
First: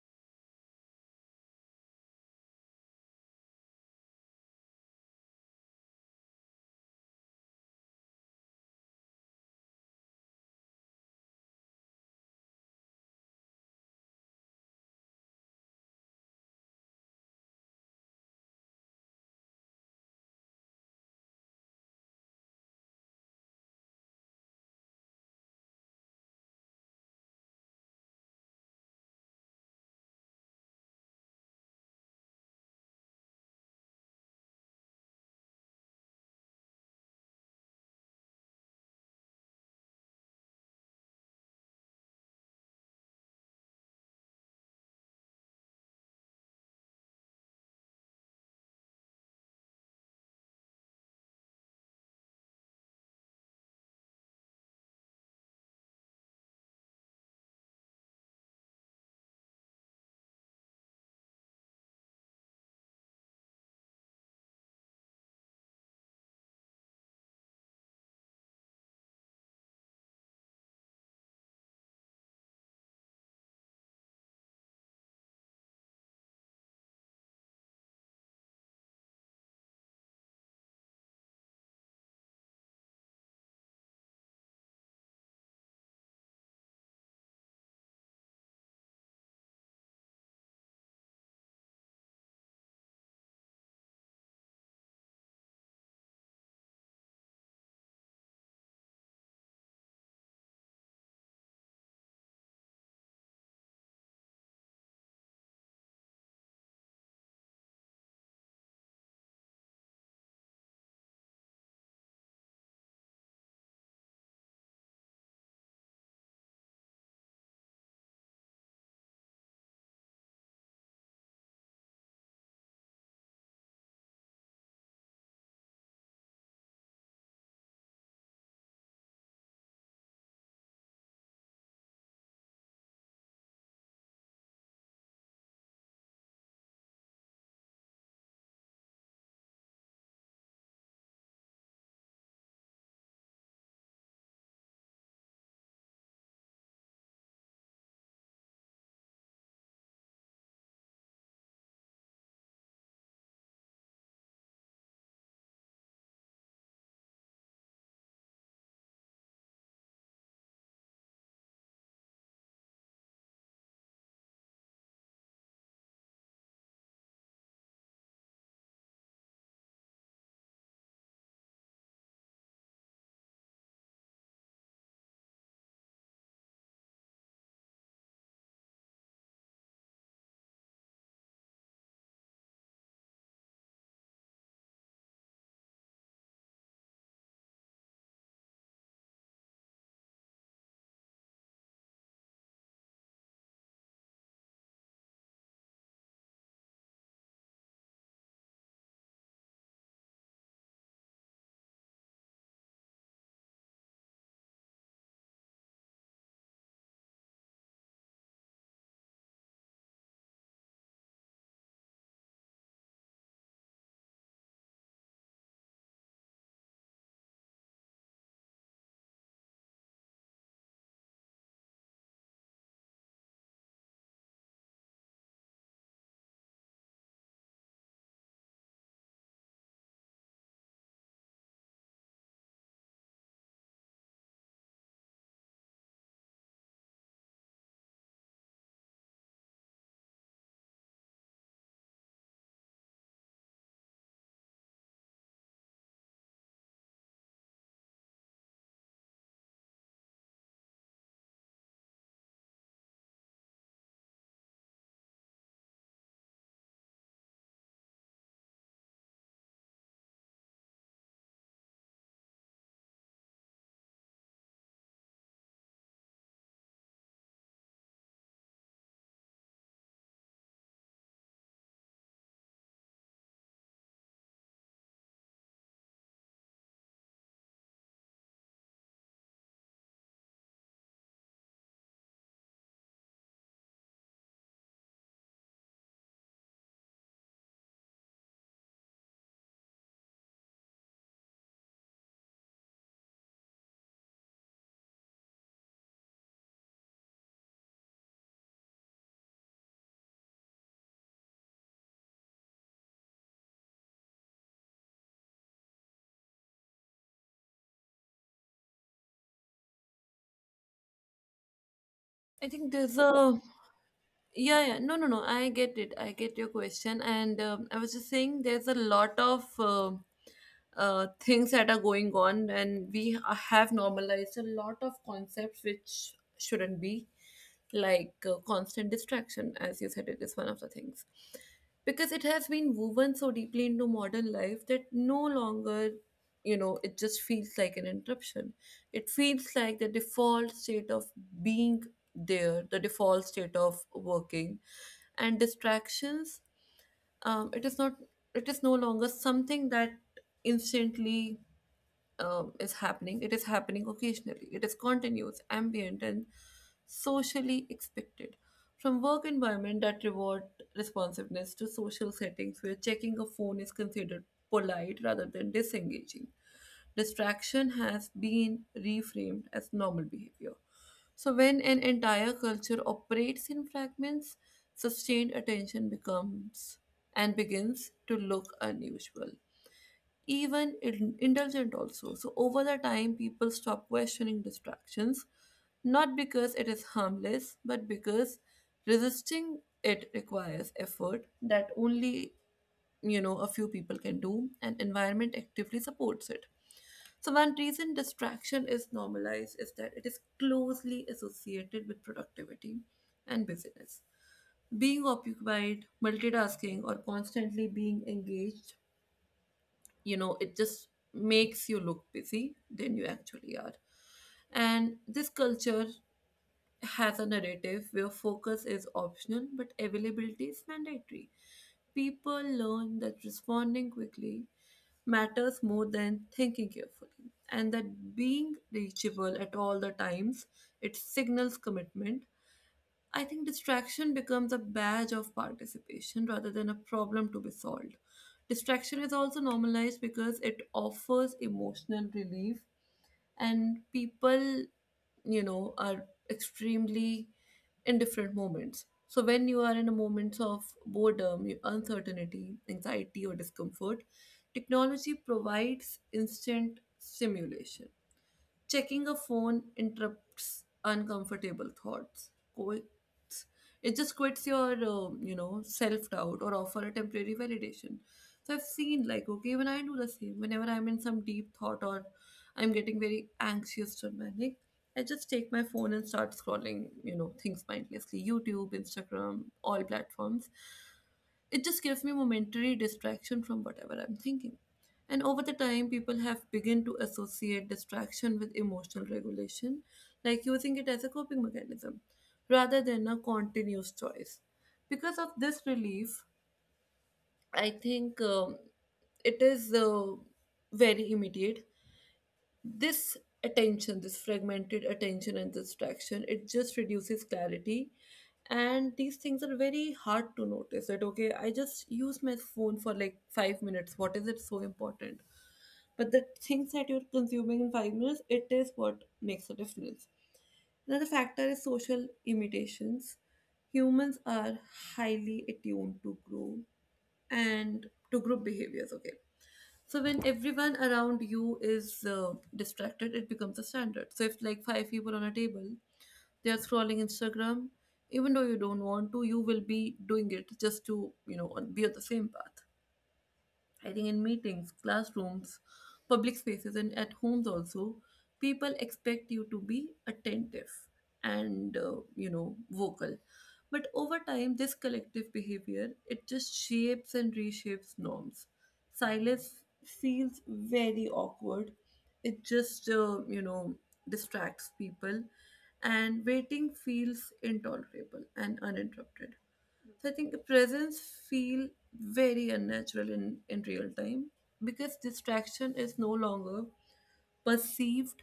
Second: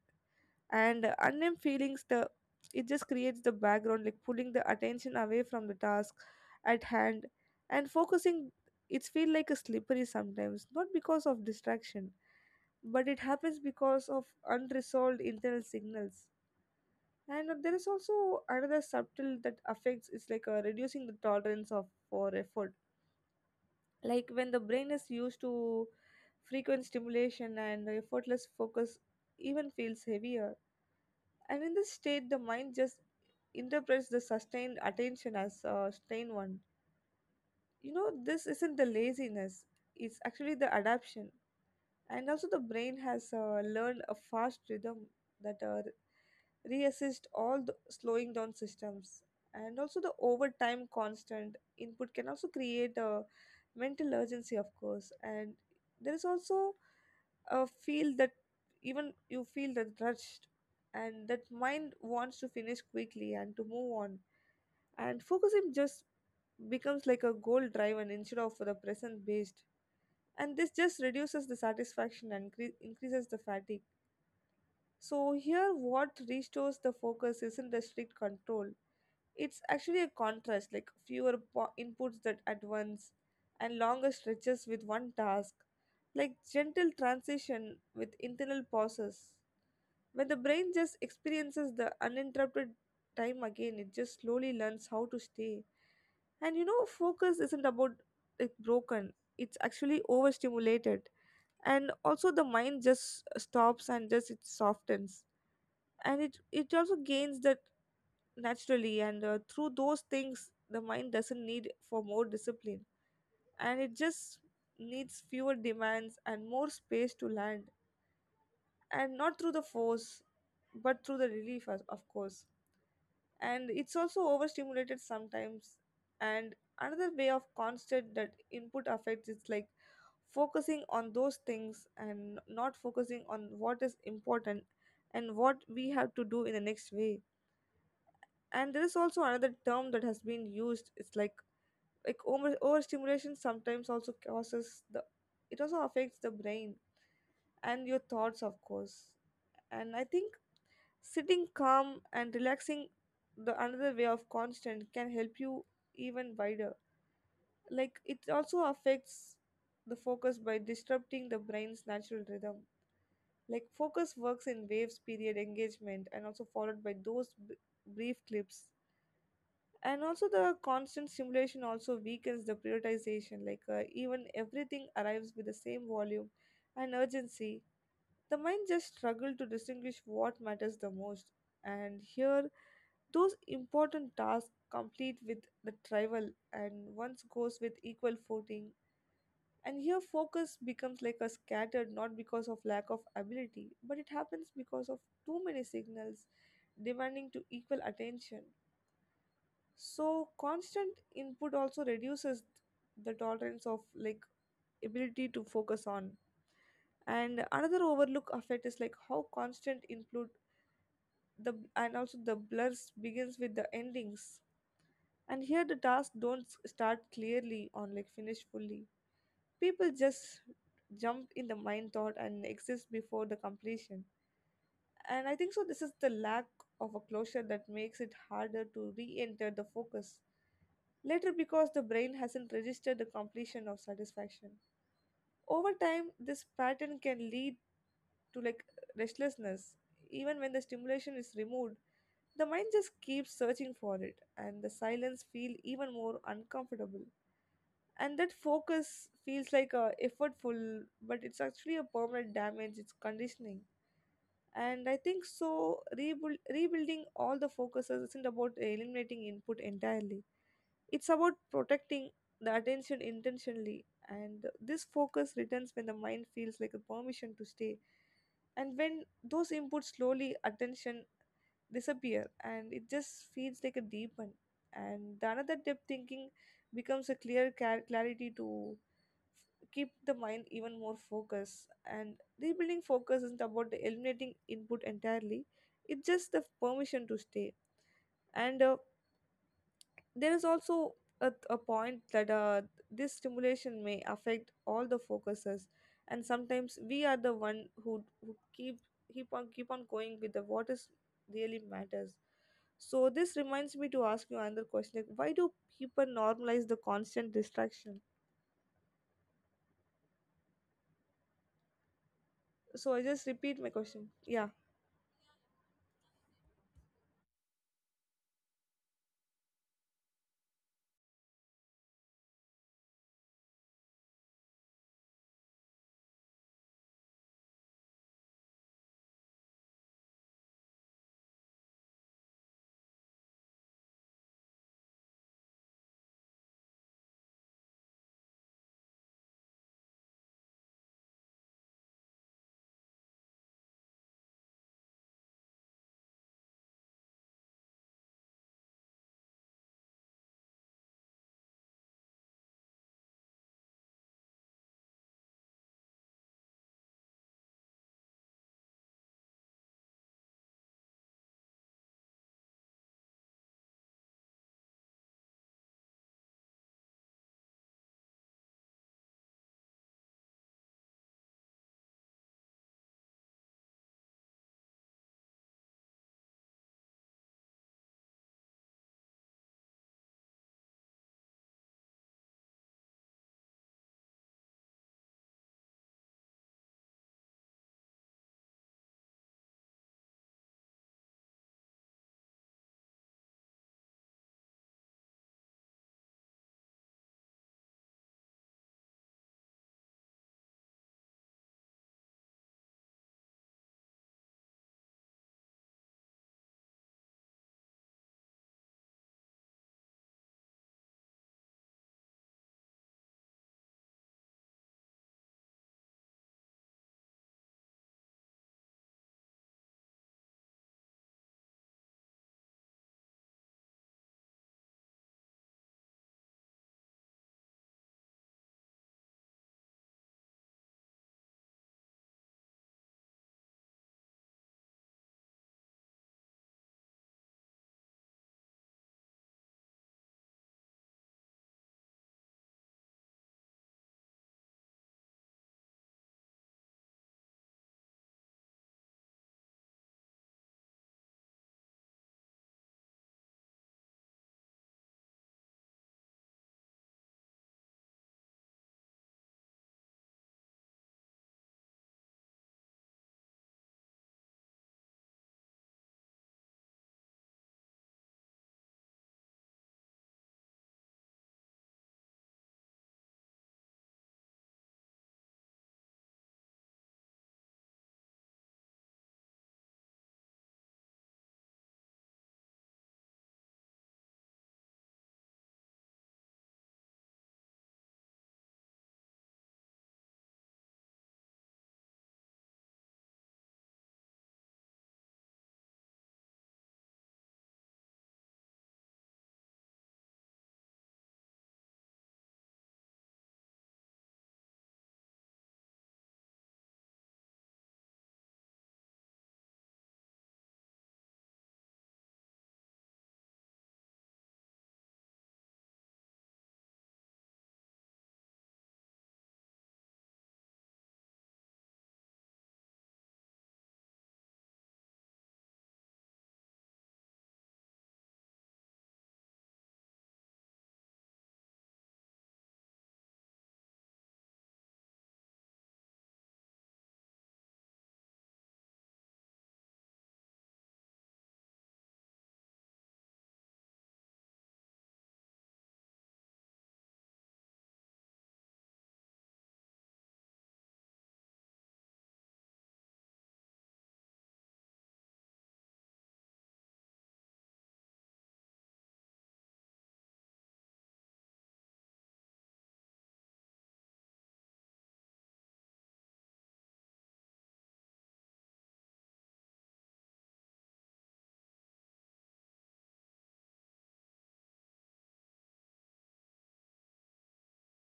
[SPEAKER 2] And unnamed feelings, the it just creates the background like pulling the attention away from the task at hand. And focusing, it's feel like a slippery sometimes, not because of distraction but it happens because of unresolved internal signals. And there is also another subtle that affects is like reducing the tolerance of for effort. Like when the brain is used to frequent stimulation and effortless focus, even feels heavier. And in this state the mind just interprets the sustained attention as a strained one. You know this isn't the laziness, it's actually the adaption. And also the brain has learned a fast rhythm that reassist all the slowing down systems. And also the overtime constant input can also create a mental urgency, of course. And there is also a feel that even you feel that rushed, and that mind wants to finish quickly and to move on. And focusing just becomes like a goal driven instead of the present based, and this just reduces the satisfaction and increases the fatigue. So here what restores the focus isn't the strict control, it's actually a contrast, like fewer inputs that at once and longer stretches with one task, like gentle transition with internal pauses. When the brain just experiences the uninterrupted time again, it just slowly learns how to stay. And you know focus isn't about like broken, it's actually overstimulated. And also the mind just stops and just it softens, and it also gains that naturally. And through those things the mind doesn't need for more discipline, and it just needs fewer demands and more space to land, and not through the force but through the relief, as- of course. And it's also overstimulated sometimes. And another way of constant that input affects is like focusing on those things and not focusing on what is important and what we have to do in the next way. And there is also another term that has been used, it's like overstimulation sometimes also causes the, it also affects the brain and your thoughts, of course. And I think sitting calm and relaxing, the another way of constant can help you even wider. Like it also affects the focus by disrupting the brain's natural rhythm. Like focus works in waves, period, engagement, and also followed by those brief clips. And also the constant stimulation also weakens the prioritization. Like even everything arrives with the same volume and urgency. The mind just struggles to distinguish what matters the most. And here those important tasks complete with the tribal and once goes with equal footing. And here focus becomes like a scattered, not because of lack of ability, but it happens because of too many signals demanding to equal attention. So constant input also reduces the tolerance of, like, ability to focus on. And another overlook effect is like how constant input the and also the blurs begins with the endings. And here the tasks don't start clearly or like finish fully. People just jump in the mind thought and exist before the completion. And I think so this is the lack of a closure that makes it harder to re-enter the focus later, because the brain hasn't registered the completion of satisfaction. Over time this pattern can lead to like restlessness. Even when the stimulation is removed, the mind just keeps searching for it and the silence feel even more uncomfortable, and that focus feels like a effortful, but it's actually a permanent damage, it's conditioning. And I think so rebuilding all the focuses isn't about eliminating input entirely, it's about protecting the attention intentionally. And this focus returns when the mind feels like a permission to stay, and when those inputs slowly attention disappear and it just feels like a deep one. And the another depth thinking becomes a clarity to keep the mind even more focused. And rebuilding focus isn't about the eliminating input entirely, it's just the permission to stay. And there is also a point that this stimulation may affect all the focuses, and sometimes we are the one who keep keep on going with the what is really matters. So this reminds me to ask you another question, like why do people normalize the constant distraction?
[SPEAKER 1] I think
[SPEAKER 2] So
[SPEAKER 1] there's
[SPEAKER 2] I just
[SPEAKER 1] a
[SPEAKER 2] repeat my question, yeah.
[SPEAKER 1] yeah, yeah. No, no, no. I get it. I get your question, and I was just saying there's a lot of things that are going on, and we have normalized a lot of concepts which shouldn't be, like constant distraction, as you said, it is one of the things. Because it has been woven so deeply into modern life that no longer, you know, it just feels like an interruption. It feels like the default state of being, there the default state of working. And distractions, it is not, it is no longer something that instantly is happening, it is happening occasionally. It is continuous, ambient, and socially expected. From work environment that reward responsiveness, to social settings where checking a phone is considered polite rather than disengaging. Distraction has been reframed as normal behavior. So when an entire culture operates in fragments, sustained attention becomes and begins to look unusual, even indulgent also. So over the time, people stop questioning distractions, not because it is harmless, but because resisting it requires effort that only, you know, a few people can do, and environment actively supports it. So one reason distraction is normalized is that it is closely associated with productivity and busyness. Being occupied, multitasking, or constantly being engaged, you know, it just makes you look busy than you actually are. And this culture has a narrative where focus is optional but availability is mandatory. People learn that responding quickly matters more than thinking carefully, and that being reachable at all the times it signals commitment. I think distraction becomes a badge of participation rather than a problem to be solved. Distraction is also normalized because it offers emotional relief, and people, you know, are extremely in different moments. So when you are in a moment of boredom, uncertainty, anxiety, or discomfort, technology provides instant stimulation. Checking a phone interrupts uncomfortable thoughts. Quits. It just quits your, self doubt or offer a temporary validation. So I've seen like, okay, even I do the same. Whenever I'm in some deep thought, or I'm getting very anxious or manic, I just take my phone and start scrolling, you know, things mindlessly. YouTube, Instagram, all platforms. It just gives me momentary distraction from whatever I'm thinking. And over the time, people have begun to associate distraction with emotional regulation, like using it as a coping mechanism, rather than a continuous choice. Because of this relief, I think it is very immediate. This attention, this fragmented attention and distraction, it just reduces clarity. And these things are very hard to notice, that okay, I just use my phone for like 5 minutes, what is it so important? But the things that you're consuming in 5 minutes, it is what makes a difference. Another factor is social imitations. Humans are highly attuned to grow and to group behaviors, okay? So when everyone around you is distracted, it becomes a standard. So if like 5 people on a table, they are scrolling Instagram, even though you don't want to, you will be doing it just to, you know, be on the same path. I think in meetings, classrooms, public spaces, and at homes also, people expect you to be attentive and, vocal. But over time, this collective behavior it just shapes and reshapes norms. Silence feels very awkward. It just, distracts people, and waiting feels intolerable and uninterrupted. So I think the presence feel very unnatural in real time, because distraction is no longer perceived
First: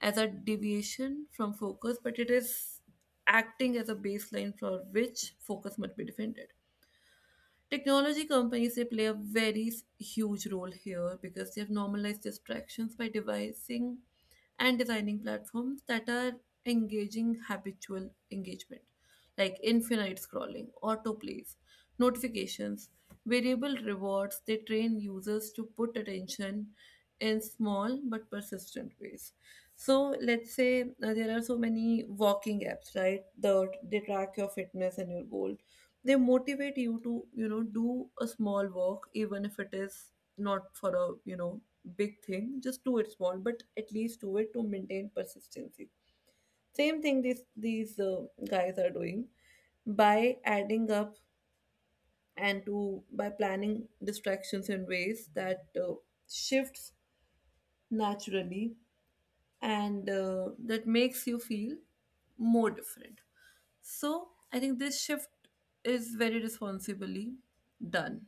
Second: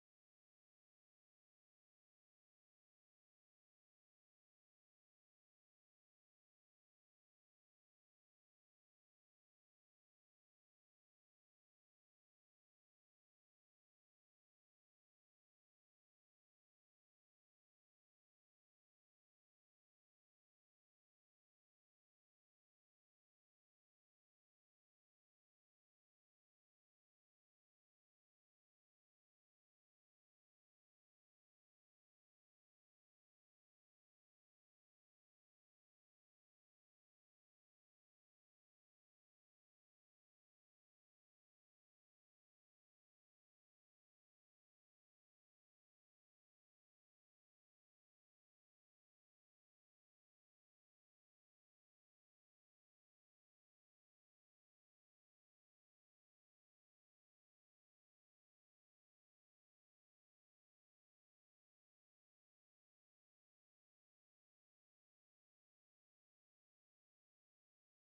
[SPEAKER 1] as a deviation from focus, but it is acting as a baseline for which focus must be defended. Technology companies they play a very huge role here, because they have normalized distractions by devising and designing platforms that are engaging habitual engagement, like infinite scrolling, autoplays, notifications, variable rewards. They train users to put attention in small but persistent ways. So let's say there are so many walking apps, right? They track your fitness and your goals. They motivate you to do a small work even if it is not for a big thing. Just do it small, but at least do it to maintain persistency. Same thing these guys are doing, by adding up and to by planning distractions in ways that shifts naturally, and that makes you feel more different. So I think this shift is very responsibly done,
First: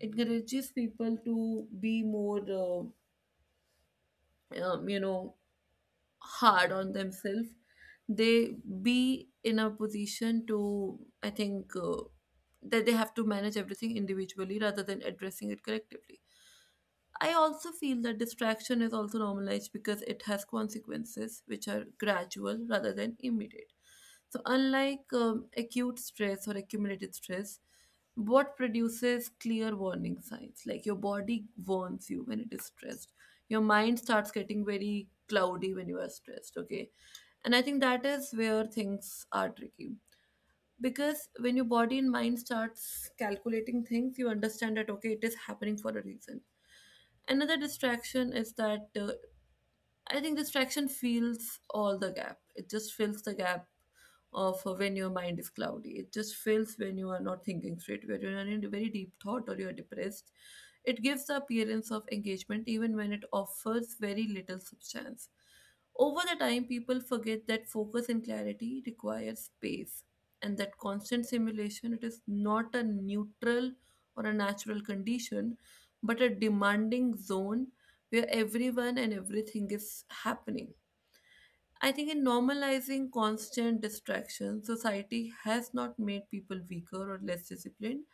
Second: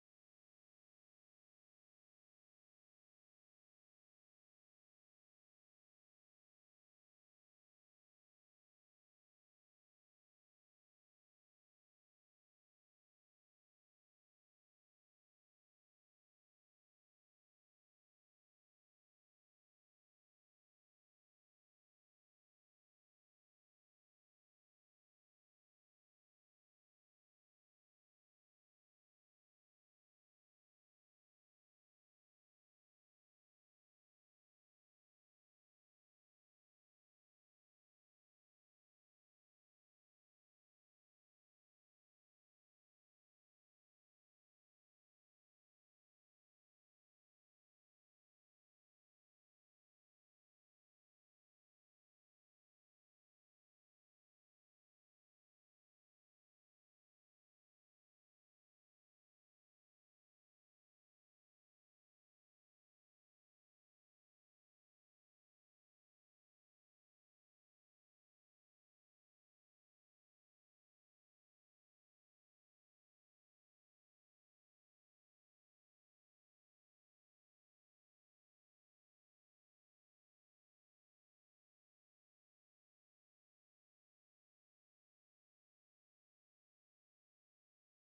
[SPEAKER 1] encourages people to be more um, you know hard on themselves. They be in a position to, I think, that they have to manage everything individually rather than addressing it collectively. I also feel that distraction is also normalized because it has consequences which are gradual rather than immediate. So, unlike acute stress or accumulated stress, what produces clear warning signs? Like your body warns you when it is stressed. Your mind starts getting very cloudy when you are stressed, okay? And I think that is where things are tricky. Because when your body and mind starts calculating things, you understand that, okay, it is happening for a reason. Another distraction is that, I think distraction fills all the gap. It just fills the gap of, when your mind is cloudy. It just fills when you are not thinking straight, when you're in a very deep thought or you're depressed. It gives the appearance of engagement even when it offers very little substance. Over the time, people forget that focus and clarity require space, and that constant simulation, it is not a neutral or a natural condition, but a demanding zone where everyone and everything is happening. I think in normalizing constant distraction, society has not made people weaker or less disciplined.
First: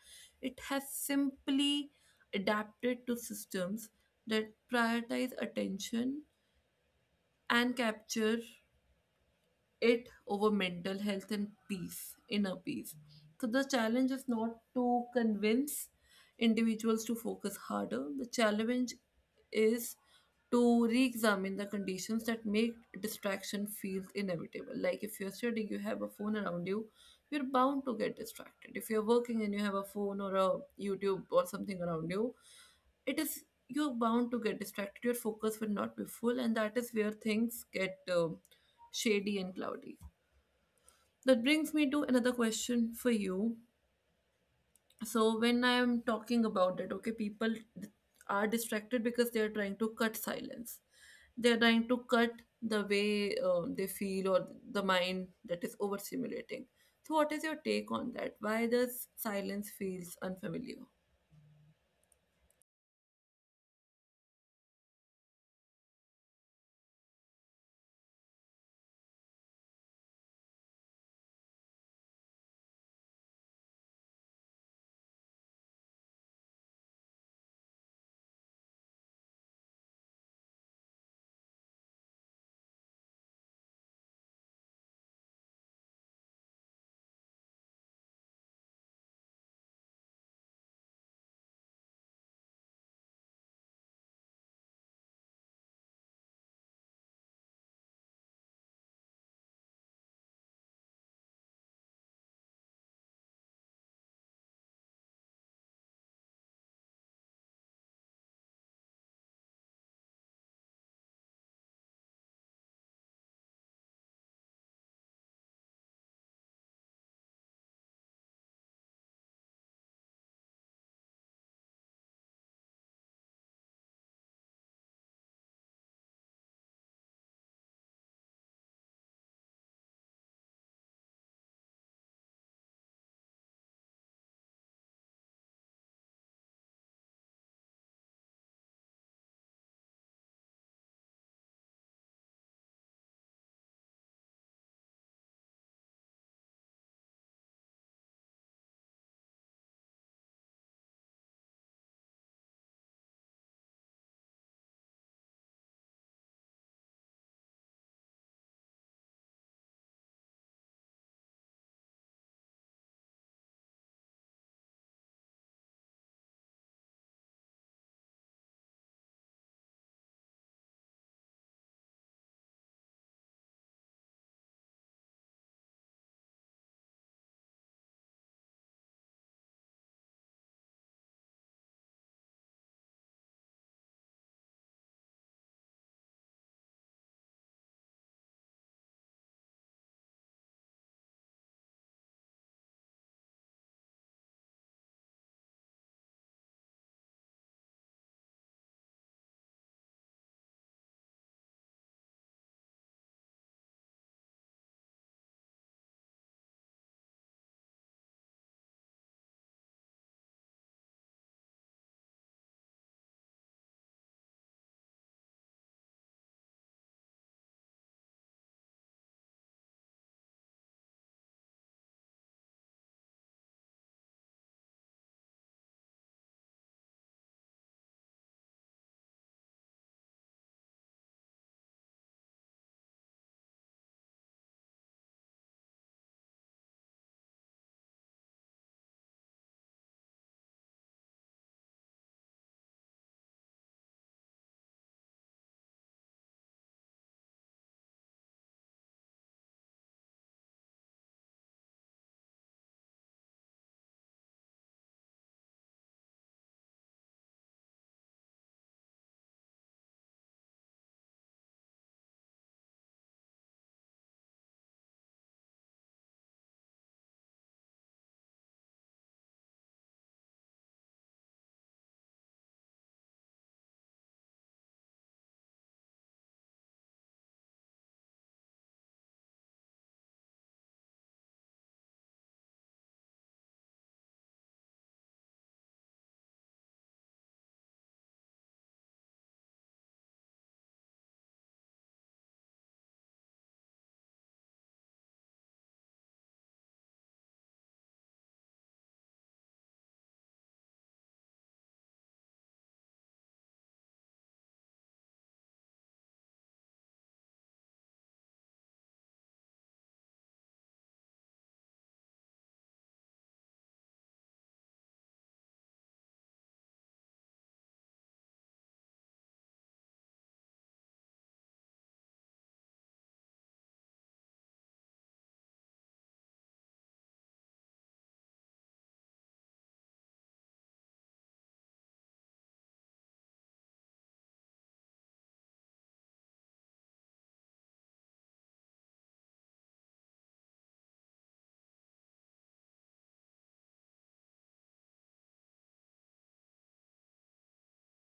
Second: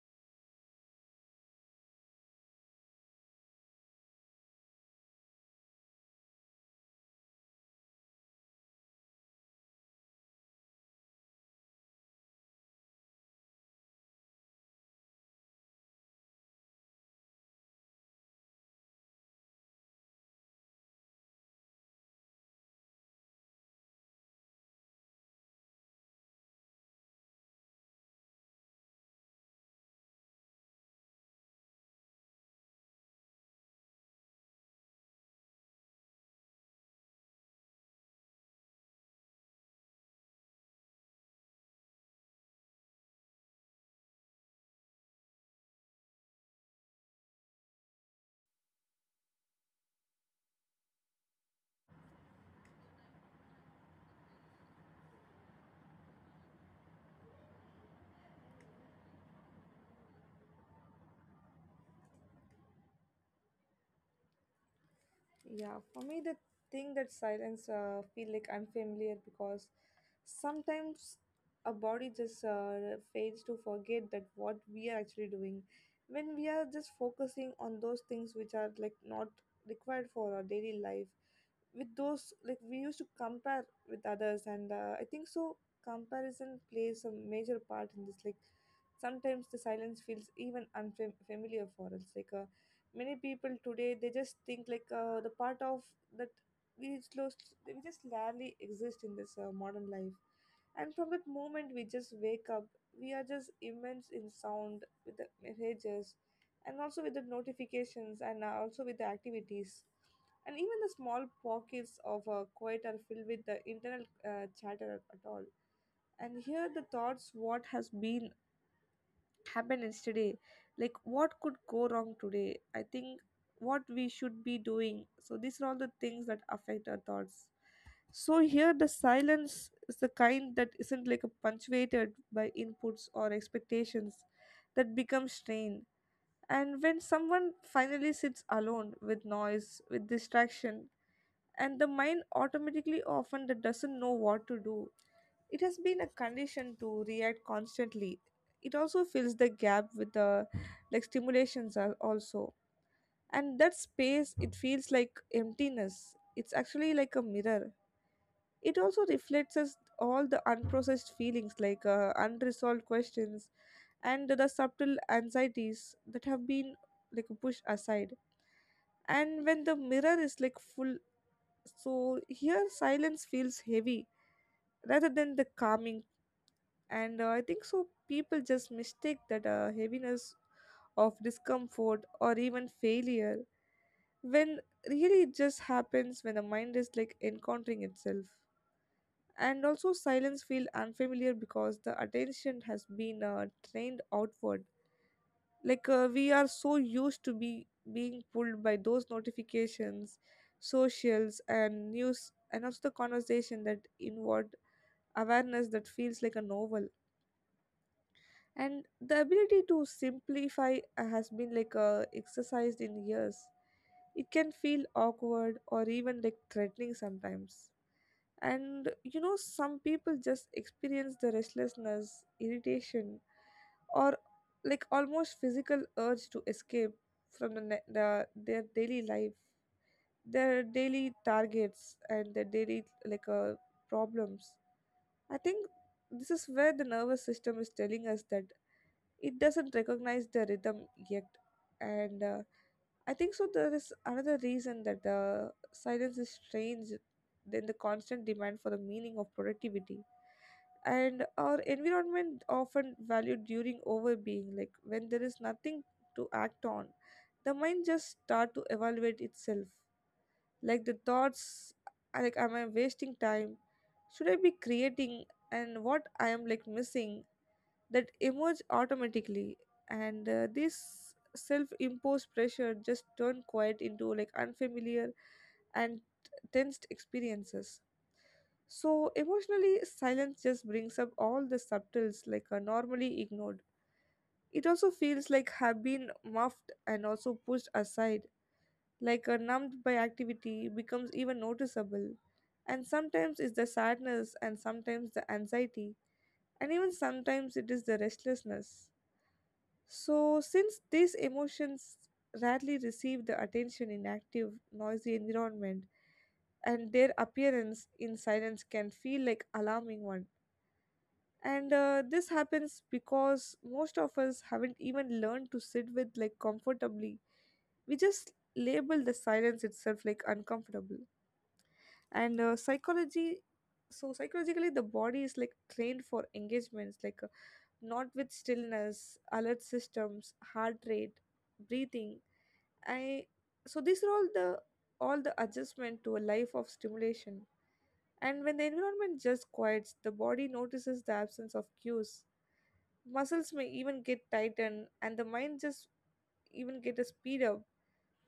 [SPEAKER 1] It has simply adapted to systems that prioritize attention and capture it over mental health and peace, inner peace. So the challenge is not to convince individuals to focus harder. The challenge is to re-examine the conditions that make distraction feel inevitable. Like if you're studying, you have a phone around you, you're bound to get distracted. If you're working and you have a phone or a YouTube or something around you, it is, you're bound to get distracted. Your focus will not be full, and that is where things get shady and cloudy. That brings me to another question for you. So when I am talking about that, okay, people d- are distracted because they are trying to cut silence, they are trying to cut the way they feel, or the mind that is overstimulating. So what is your take on that? Why does silence feels unfamiliar?
[SPEAKER 2] Yeah, for me, the thing that silence feel like I'm familiar, because sometimes our body just fails to forget that what we are actually doing when we are just focusing on those things which are like not required for our daily life. With those, like, we used to compare with others, and I think so comparison plays a major part in this. Like sometimes the silence feels even unfamiliar for us, like many people today they just think like the part of that we just rarely exist in this modern life. And from that moment we just wake up, we are just immense in sound with the messages, and also with the notifications, and also with the activities. And even the small pockets of a quiet are filled with the internal chatter at all. And here the thoughts what has been happened yesterday, like what could go wrong today. I think what we should be doing. So these are all the things that affect our thoughts. So here the silence is the kind that isn't like a punctuated by inputs or expectations, that becomes strained. And when someone finally sits alone with noise, with distraction, and the mind automatically often that doesn't know what to do, it has been a condition to react constantly. It also fills the gap with the like stimulations are also, and that space, it feels like emptiness, it's actually like a mirror. It also reflects us all the unprocessed feelings, like unresolved questions and the subtle anxieties that have been like pushed aside. And when the mirror is like full, so here silence feels heavy rather than the calming, and I think so people just mistake that heaviness of discomfort or even failure, when really it just happens when the mind is like encountering itself. And also silence feel unfamiliar because the attention has been trained outward. Like we are so used to be being pulled by those notifications, socials and news and also the conversation, that inward awareness that feels like a novel. And the ability to simplify has been like exercised in years, it can feel awkward or even like threatening sometimes. And you know some people just experience the restlessness, irritation, or like almost physical urge to escape from the their daily life, their daily targets, and their daily like problems. I think this is where the nervous system is telling us that it doesn't recognize the rhythm yet. And I think so, there is another reason that the silence is strange than the constant demand for the meaning of productivity. And our environment often valued during overbeing, like when there is nothing to act on, the mind just start to evaluate itself. Like the thoughts, like am I wasting time? Should I be creating? And what I am like missing? That emerge automatically, and this self-imposed pressure just turn quiet into like unfamiliar and tensed experiences. So emotionally silence just brings up all the subtles like are normally ignored. It also feels like have been muffed and also pushed aside, like a numbed by activity becomes even noticeable. And sometimes it's the sadness, and sometimes the anxiety, and even sometimes it is the restlessness. So, since these emotions rarely receive the attention in active, noisy environment, and their appearance in silence can feel like alarming one. And This happens because most of us haven't even learned to sit with like comfortably. We just label the silence itself like uncomfortable. And uh, psychology, so psychologically, the body is like trained for engagements like. Not with stillness, alert systems, heart rate, breathing. I So these are all the adjustment to a life of stimulation. And when the environment just quiets, the body notices the absence of cues. Muscles may even get tightened, and the mind just even get a speed up,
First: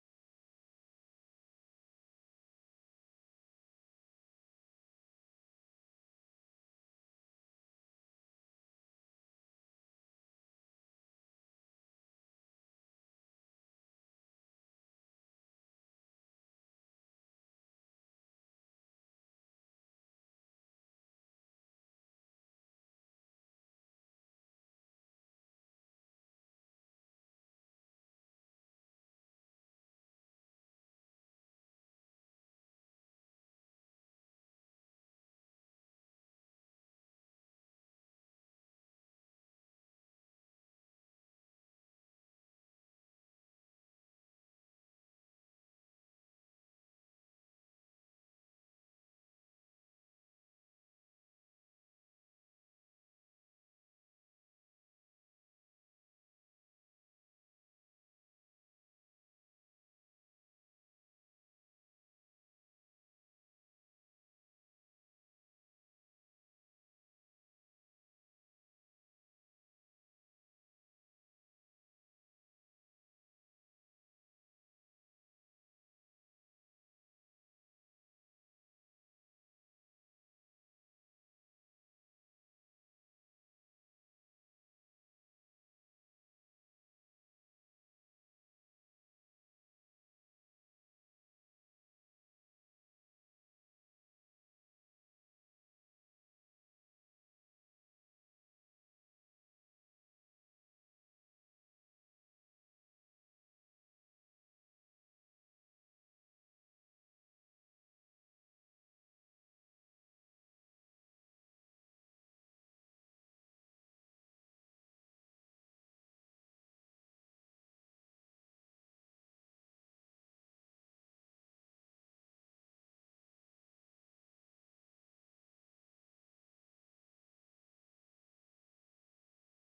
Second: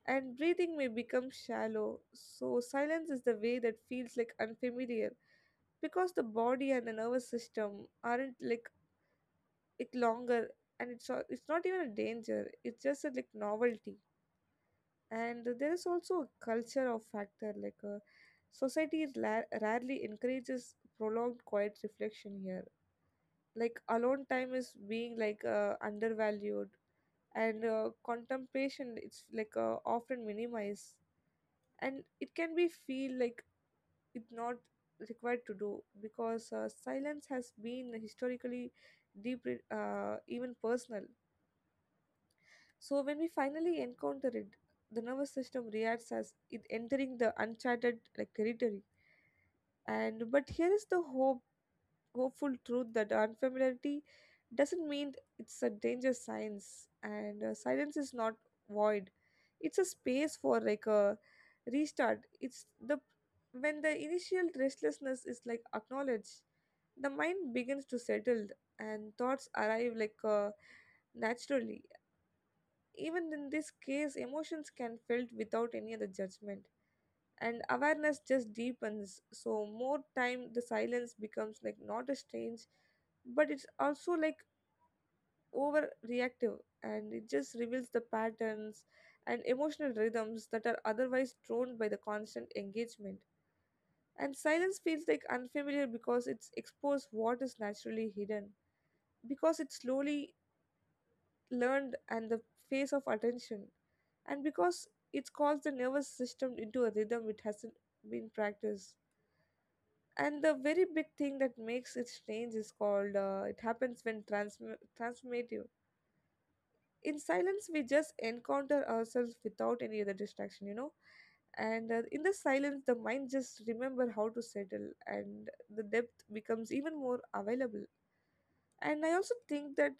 [SPEAKER 2] and breathing may become shallow. So silence is the way that feels like unfamiliar because the body and the nervous system aren't like it longer. And it's all, it's not even a danger, it's just a like novelty. And there is also a culture of factor like society is rarely encourages prolonged quiet reflection here, like alone time is being like undervalued, and contemplation it's like often minimized, and it can be feel like it's not required to do because silence has been historically deep, even personal. So when we finally encounter it, the nervous system reacts as it entering the uncharted like territory. And but here is the hope, hopeful truth that unfamiliarity doesn't mean it's a danger science, and silence is not void. It's a space for like a restart. It's the when the initial restlessness is like acknowledged, the mind begins to settle and thoughts arrive like naturally. Even in this case, emotions can felt without any other judgment, and awareness just deepens. So more time, the silence becomes like not a strange, but it's also like overreactive, and it just reveals the patterns and emotional rhythms that are otherwise thrown by the constant engagement. And silence feels like unfamiliar because it's exposed what is naturally hidden, because it's slowly learned and the face of attention, and because it calls the nervous system into a rhythm it hasn't been practiced. And the very big thing that makes it strange is called it happens when transformative. In silence we just encounter ourselves without any other distraction, you know. And in the silence the mind just remember how to settle, and the depth becomes even more available. And I also think that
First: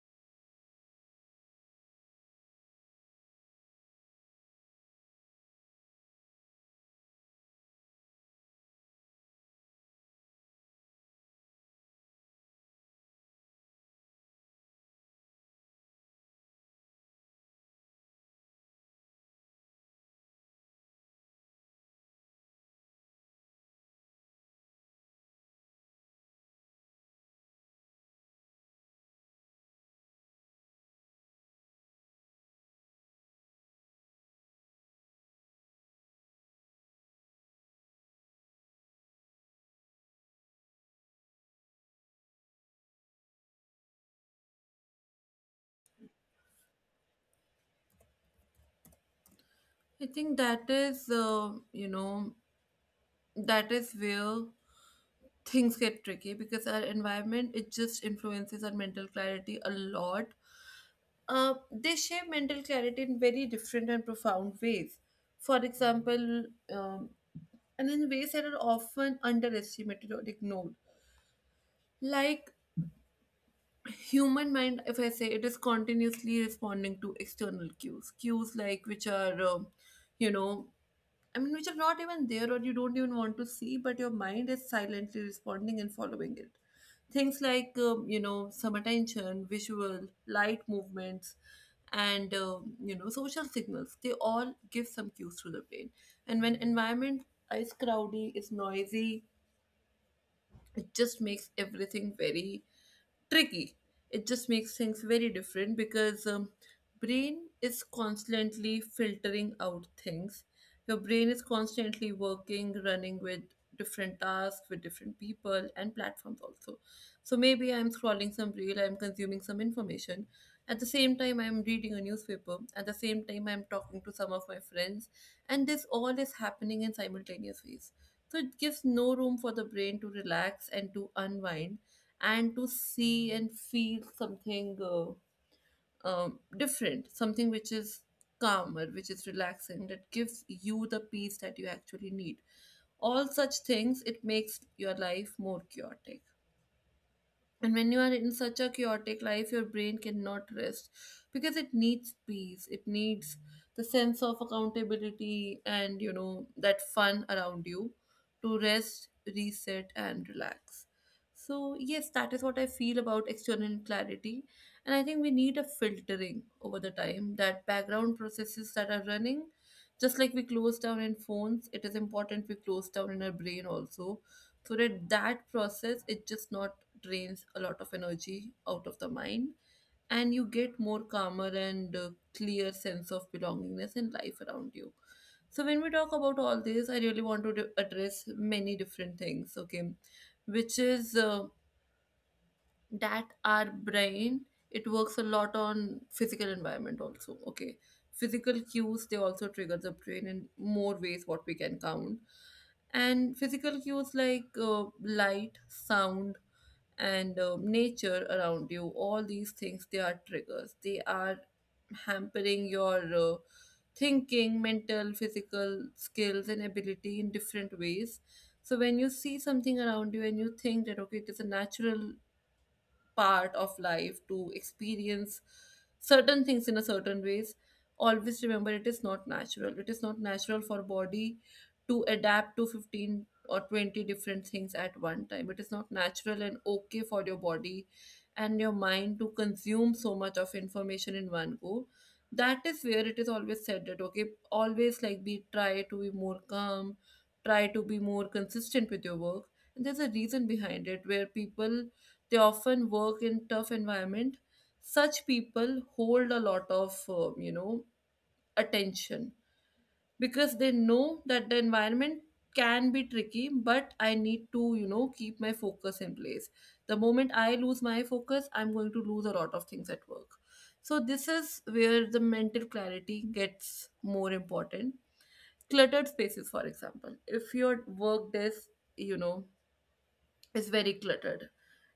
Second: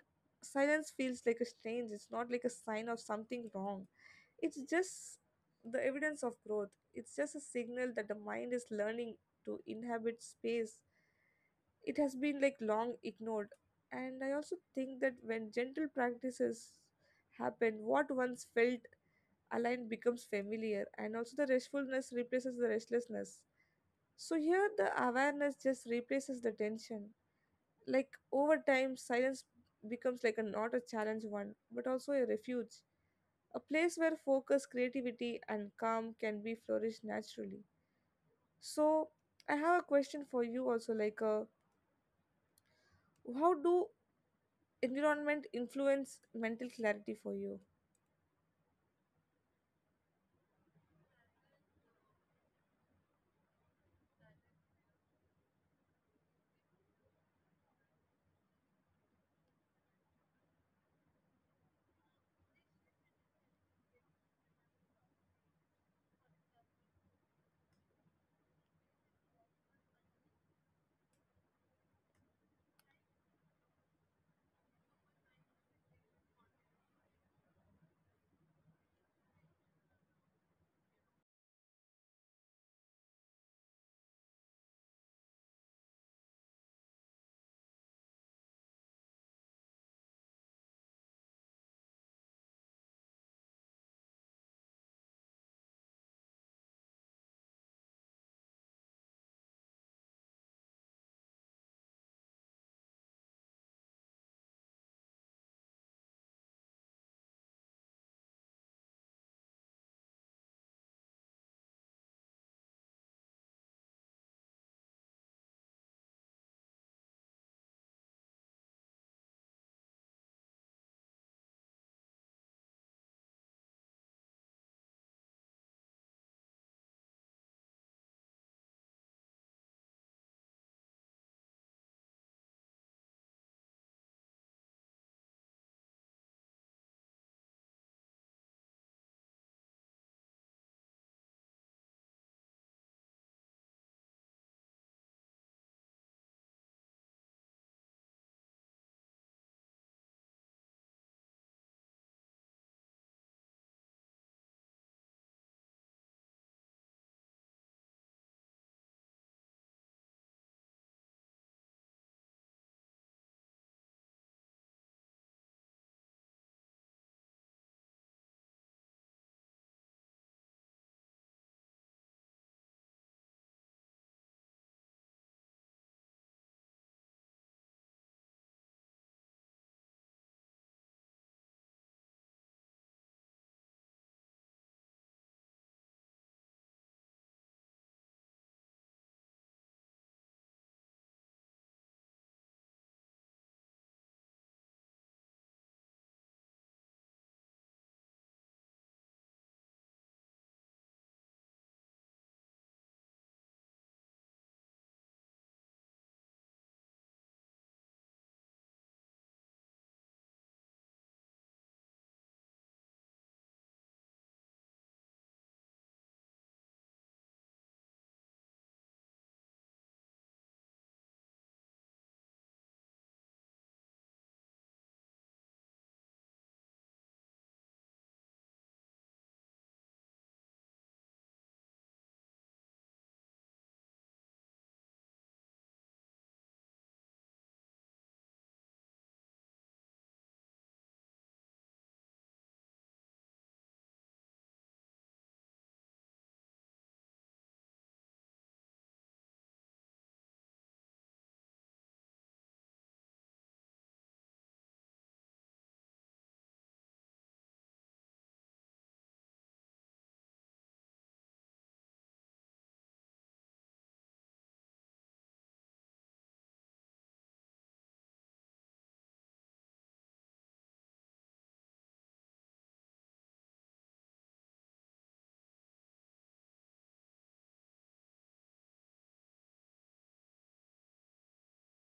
[SPEAKER 2] silence feels like a strange, it's not like a sign of something wrong. It's just the evidence of growth. It's just a signal that the mind is learning to inhabit space. It has been like long ignored. And I also think that when gentle practices happen, what once felt aligned becomes familiar, and also the restfulness replaces the restlessness. So here, the awareness just replaces the tension. Like over time, silence becomes like a not a challenge one, but also a refuge, a place where focus, creativity, and calm can be flourished naturally. So, I have a question for you also like, how do environment influence mental clarity for you?
[SPEAKER 1] I think that is, that is where things get tricky, because our environment, it just influences our mental clarity a lot. They shape mental clarity in very different and profound ways. For example, um, and in ways that are often underestimated or ignored. Like human mind, if I say, it is continuously responding to external cues, cues like which are, you know, I mean, which are not even there or you don't even want to see, but your mind is silently responding and following it. Things like, some attention, visual, light movements, and social signals, they all give some cues to the brain. And when environment is crowdy, is noisy, it just makes everything very tricky. It just makes things very different, because brain is constantly filtering out things. Your brain is constantly working, running with different tasks, with different people and platforms also. So maybe I'm scrolling some reel, I'm consuming some information. At the same time, I'm reading a newspaper. At the same time, I'm talking to some of my friends. And this all is happening in simultaneous ways. So it gives no room for the brain to relax and to unwind and to see and feel something different, something which is calmer, which is relaxing, that gives you the peace that you actually need. All such things, it makes your life more chaotic. And when you are in such a chaotic life, your brain cannot rest because it needs peace. It needs the sense of accountability and, you know, that fun around you to rest, reset, and relax. So, yes, that is what I feel about external clarity. And I think we need a filtering over the time that background processes that are running. Just like we close down in phones, it is important we close down in our brain also, so that that process is just not drains a lot of energy out of the mind, and you get more calmer and clear sense of belongingness in life around you. So when we talk about all this, I really want to address many different things, okay, which is, that our brain, it works a lot on physical environment also, okay? Physical cues, they also trigger the brain in more ways what we can count. And physical cues like light, sound, and nature around you, all these things, they are triggers, they are hampering your thinking, mental, physical skills and ability in different ways. So when you see something around you and you think that, okay, it is a natural part of life to experience certain things in a certain ways, always remember it is not natural. It is not natural for body to adapt to 15 or 20 different things at one time. It is not natural and okay for your body and your mind to consume so much of information in one go. That is where it is always said that, okay, always, like, be, try to be more calm, try to be more consistent with your work. And there's a reason behind it, where people, they often work in tough environment. Such people hold a lot of attention because they know that the environment can be tricky, but I need to, you know, keep my focus in place. The moment I lose my focus, I'm going to lose a lot of things at work. So this is where the mental clarity gets more important. Cluttered spaces, for example, if your work desk, you know, is very cluttered,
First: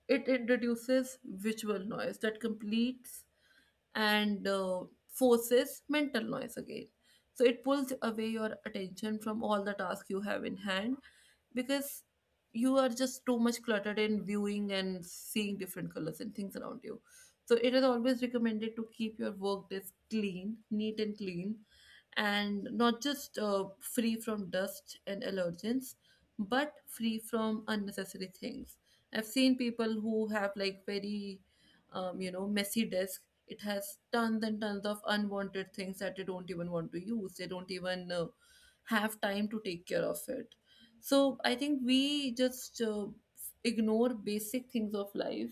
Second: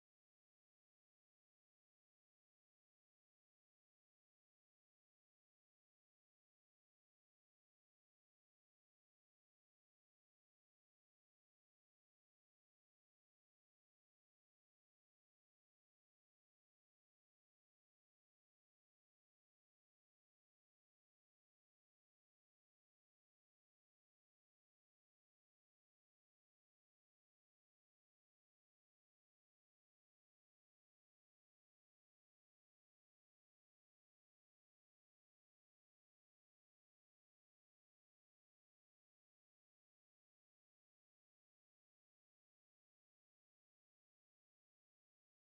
[SPEAKER 1] it introduces visual noise that completes and forces mental noise again. So it pulls away your attention from all the tasks you have in hand because you are just too much cluttered in viewing and seeing different colors and things around you. So it is always recommended to keep your work desk clean, neat and clean, and not just free from dust and allergens, but free from unnecessary things. I've seen people who have like very, messy desk. It has tons and tons of unwanted things that they don't even want to use. They don't even have time to take care of it. So I think we just ignore basic things of life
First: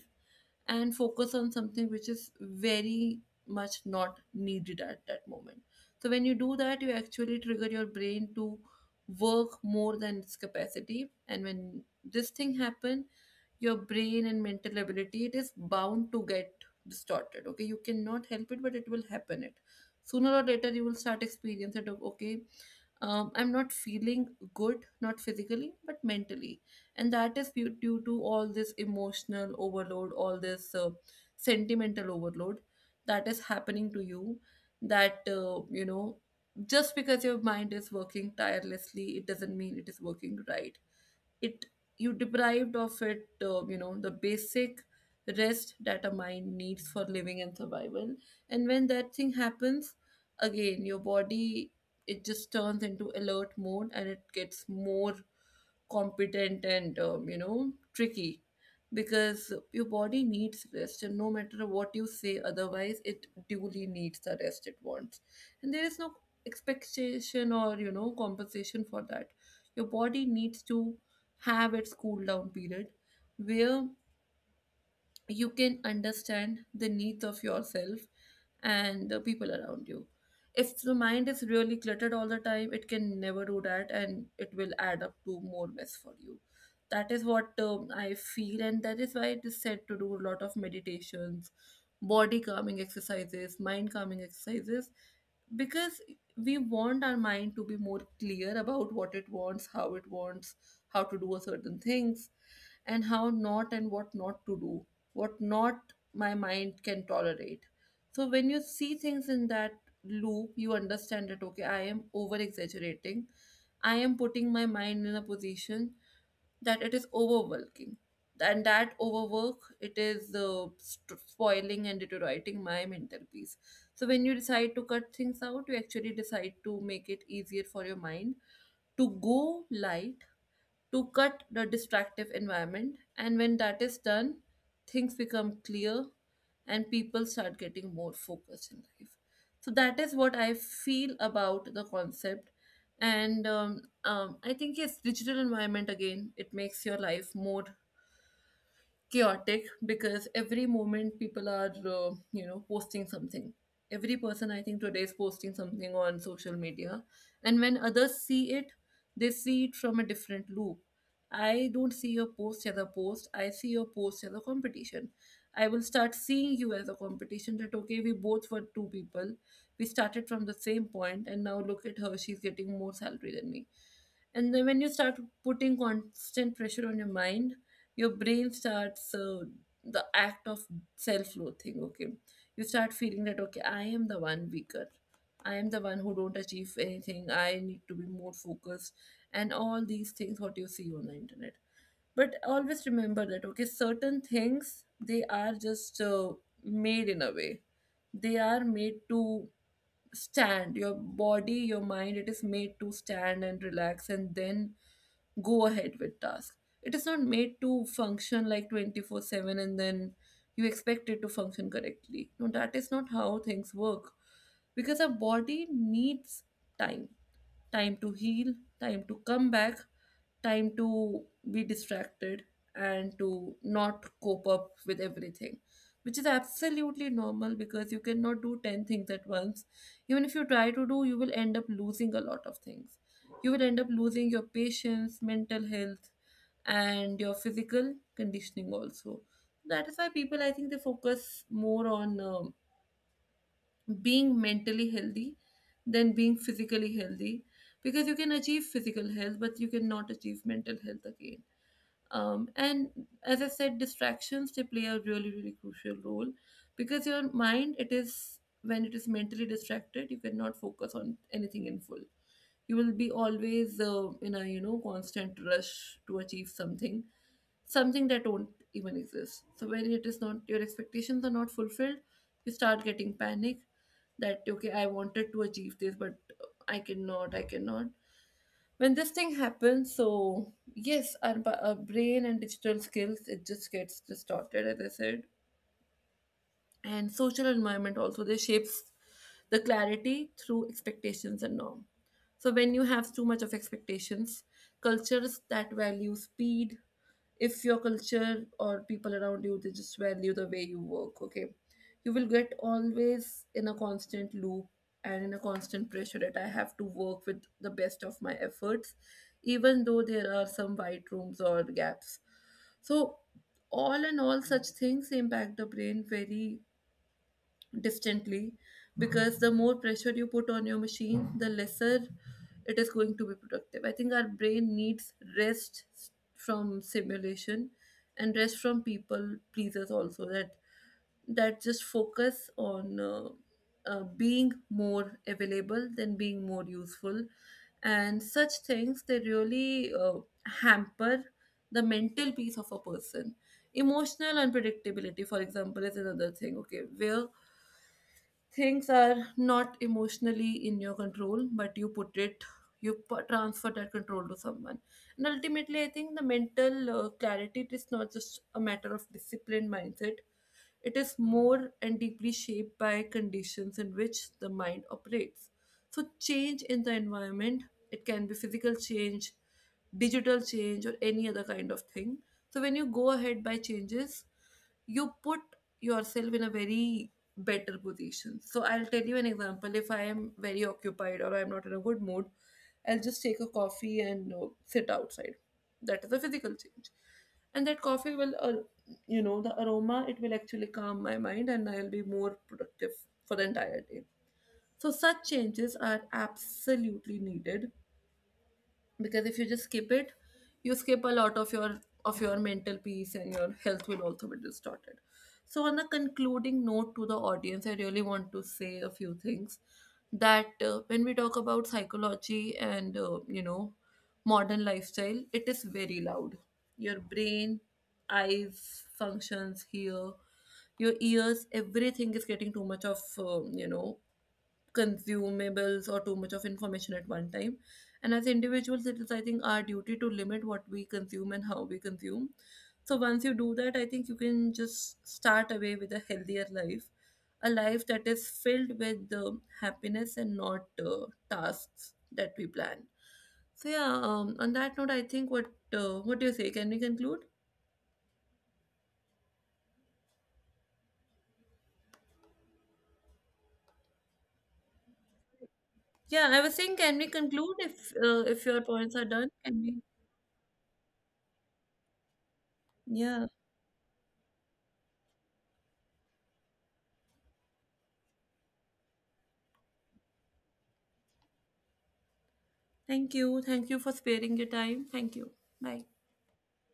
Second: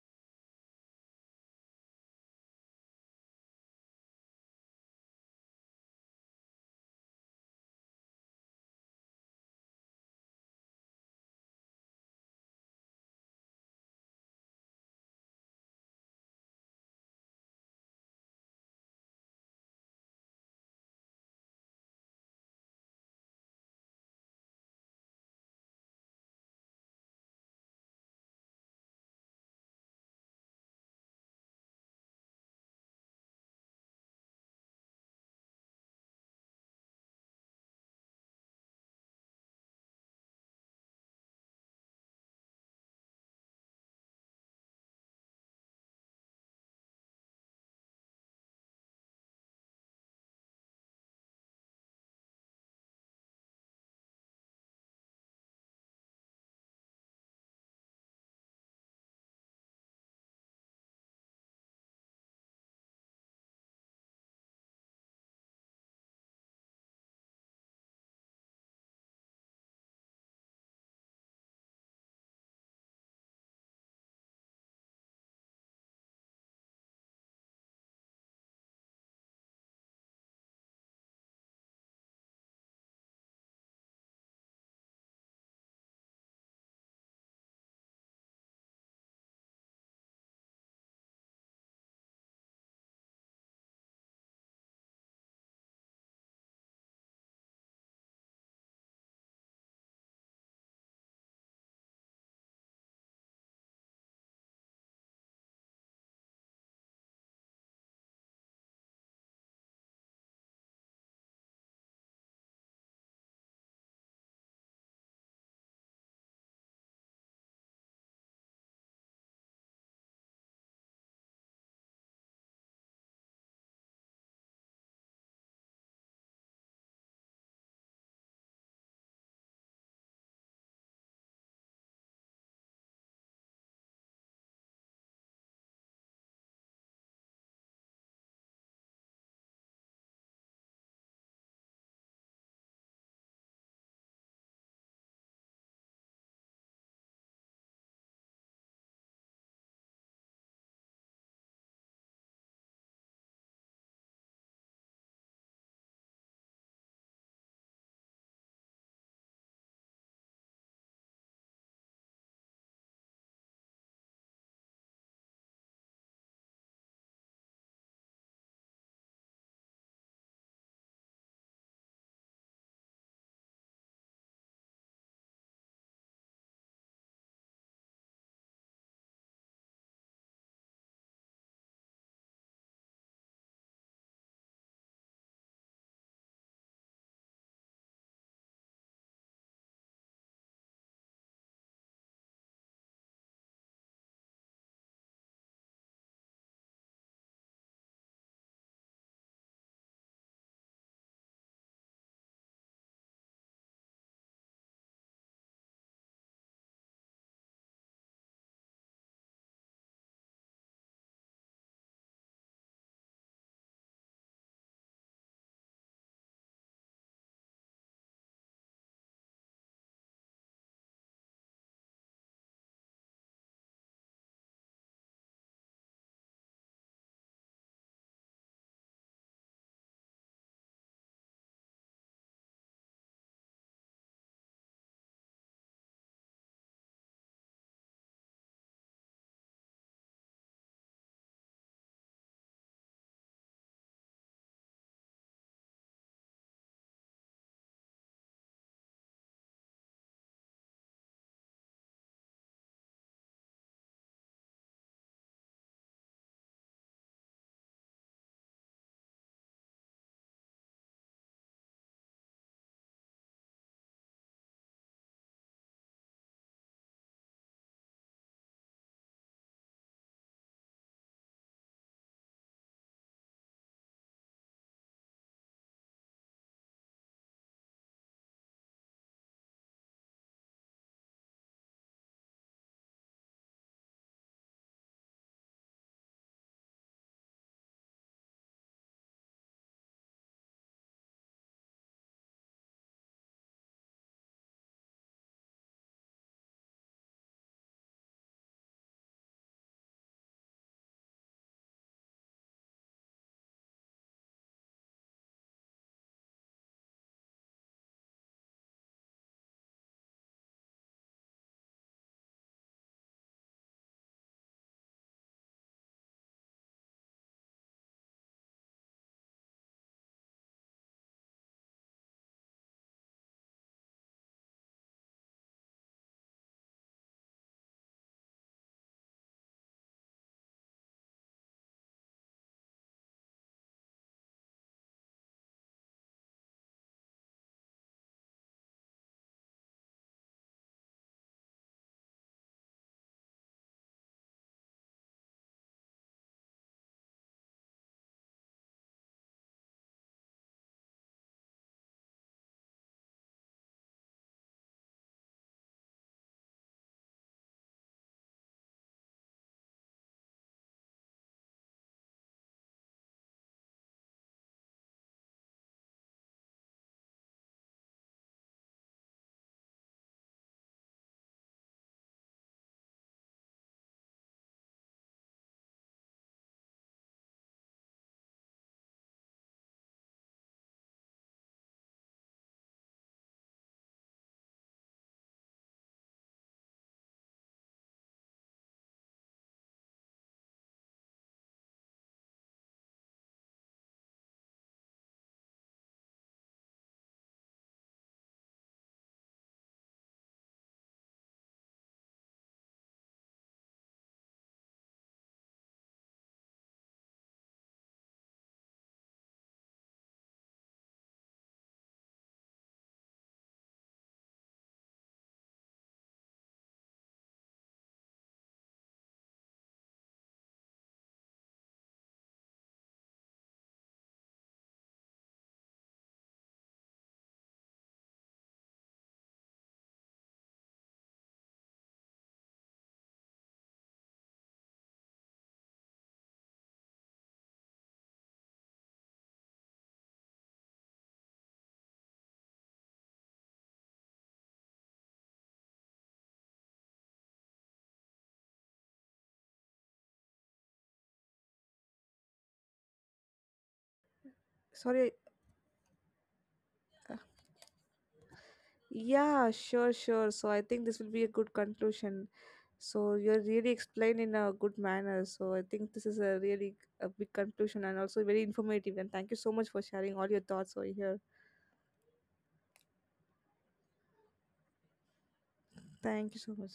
[SPEAKER 1] and focus on something which is very much not needed at that moment. So when you do that, you actually trigger your brain to work more than its capacity. And when this thing happen, your brain and mental ability, it is bound to get distorted, okay? You cannot help it, but it will happen. It, sooner or later, you will start experiencing it of, okay, I'm not feeling good, not physically but mentally. And that is due to all this emotional overload, all this sentimental overload that is happening to you. That, just because your mind is working tirelessly, it doesn't mean it is working right. It, you deprived of it, the basic rest that a mind needs for living and survival. And when that thing happens, again, your body, it just turns into alert mode, and it gets more competent and, tricky, because your body needs rest, and no matter what you say otherwise, it duly needs the rest it wants. And there is no expectation or, you know, compensation for that. Your body needs to have its cool down period, where you can understand the needs of yourself and the people around you. If the mind is really cluttered all the time, it can never do that, and it will add up to more mess for you. That is what, I feel, and that is why it is said to do a lot of meditations, body calming exercises, mind calming exercises, because we want our mind to be more clear about what it wants, how to do a certain things, and how not, and what not to do, what not my mind can tolerate. So when you see things in that loop, you understand that, okay, I am over exaggerating, I am putting my mind in a position that it is overworking, and that overwork, it is spoiling and deteriorating my mental peace. So when you decide to cut things out, you actually decide to make it easier for your mind to go light, to cut the distractive environment. And when that is done, things become clear and people start getting more focused in life. So that is what I feel about the concept. And I think, yes, digital environment again, it makes your life more chaotic because every moment people are posting something. Every person, I think, today is posting something on social media, and when others see it, they see it from a different loop. I don't see your post as a post, I see your post as a competition. I will start seeing you as a competition that okay, we both were two people, we started from the same point and now look at her, she's getting more salary than me. And then when you start putting constant pressure on your mind, your brain starts the act of self-loathing. Okay, you start feeling that okay, I am the one weaker, I am the one who don't achieve anything, I need to be more focused, and all these things what you see on the internet. But always remember that okay, certain things they are just made in a way, they are made to stand. Your body, your mind, it is made to stand and relax and then go ahead with task. It is not made to function like 24/7 and then you expect it to function correctly. No, that is not how things work because our body needs time. Time to heal, time to come back, time to be distracted and to not cope up with everything, which is absolutely normal because you cannot do 10 things at once. Even if you try to do, you will end up losing a lot of things, you will end up losing your patience, mental health, and your physical conditioning also. That is why people, I think, they focus more on being mentally healthy than being physically healthy, because you can achieve physical health but you cannot achieve mental health again. And as I said, distractions they play a really, really crucial role, because your mind, it is, when it is mentally distracted, you cannot focus on anything in full. You will be always in a constant rush to achieve something, something that don't even exist. So when it is not, your expectations are not fulfilled, you start getting panic, that okay, I wanted to achieve this but I cannot, I cannot when this thing happens. So yes, our brain and digital skills, it just gets distorted, as I said. And social environment also, they shapes the clarity through expectations and norm. So when you have too much of expectations, cultures that value speed, if your culture or people around you they just value the way you work, okay, you will get always in a constant loop and in a constant pressure that I have to work with the best of my efforts, even though there are some white rooms or gaps. So all in all, such things impact the brain very distantly, because the more pressure you put on your machine, the lesser it is going to be productive. I think our brain needs from simulation, and rest from people pleasers also, that just focus on being more available than being more useful. And such things, they really hamper the mental peace of a person. Emotional unpredictability, for example, is another thing. Okay, where things are not emotionally in your control, but you put it, you transfer that control to someone. And ultimately, I think the mental clarity, it is not just a matter of disciplined mindset, it is more and deeply shaped by conditions in which the mind operates. So, change in the environment, it can be physical change, digital change, or any other kind of thing. So, when you go ahead by changes, you put yourself in a very better position. So, I'll tell you an example. If I am very occupied or I'm not in a good mood, I'll just take a coffee and sit outside. That is a physical change. And that coffee will the aroma, it will actually calm my mind and I'll be more productive for the entire day. So such changes are absolutely needed, because if you just skip it, you skip a lot of your, of your mental peace, and your health will also be distorted. So on a concluding note, to the audience I really want to say a few things, that when we talk about psychology and modern lifestyle, it is very loud. Your brain, eyes functions here, your ears, everything is getting too much of consumables or too much of information at one time. And as individuals, it is, I think, our duty to limit what we consume and how we consume. So once you do that, I think you can just start away with a healthier life, a life that is filled with the happiness and not tasks that we plan. So yeah, on that note, I think what, what do you say? Can we conclude?
[SPEAKER 2] Sorry,
[SPEAKER 1] Yeah, I was saying, can we conclude if your points are done?
[SPEAKER 2] yeah,
[SPEAKER 1] Can we?
[SPEAKER 2] sure, sure. So, I think this will be a good conclusion. So,
[SPEAKER 1] Yeah.
[SPEAKER 2] you're really explained in a good manner. So, I think this is a really a big conclusion and also very informative. And thank you so much for sharing all your thoughts over here.
[SPEAKER 1] Thank you. Thank you for sparing your time. Thank you. Bye.
[SPEAKER 2] Thank you so much.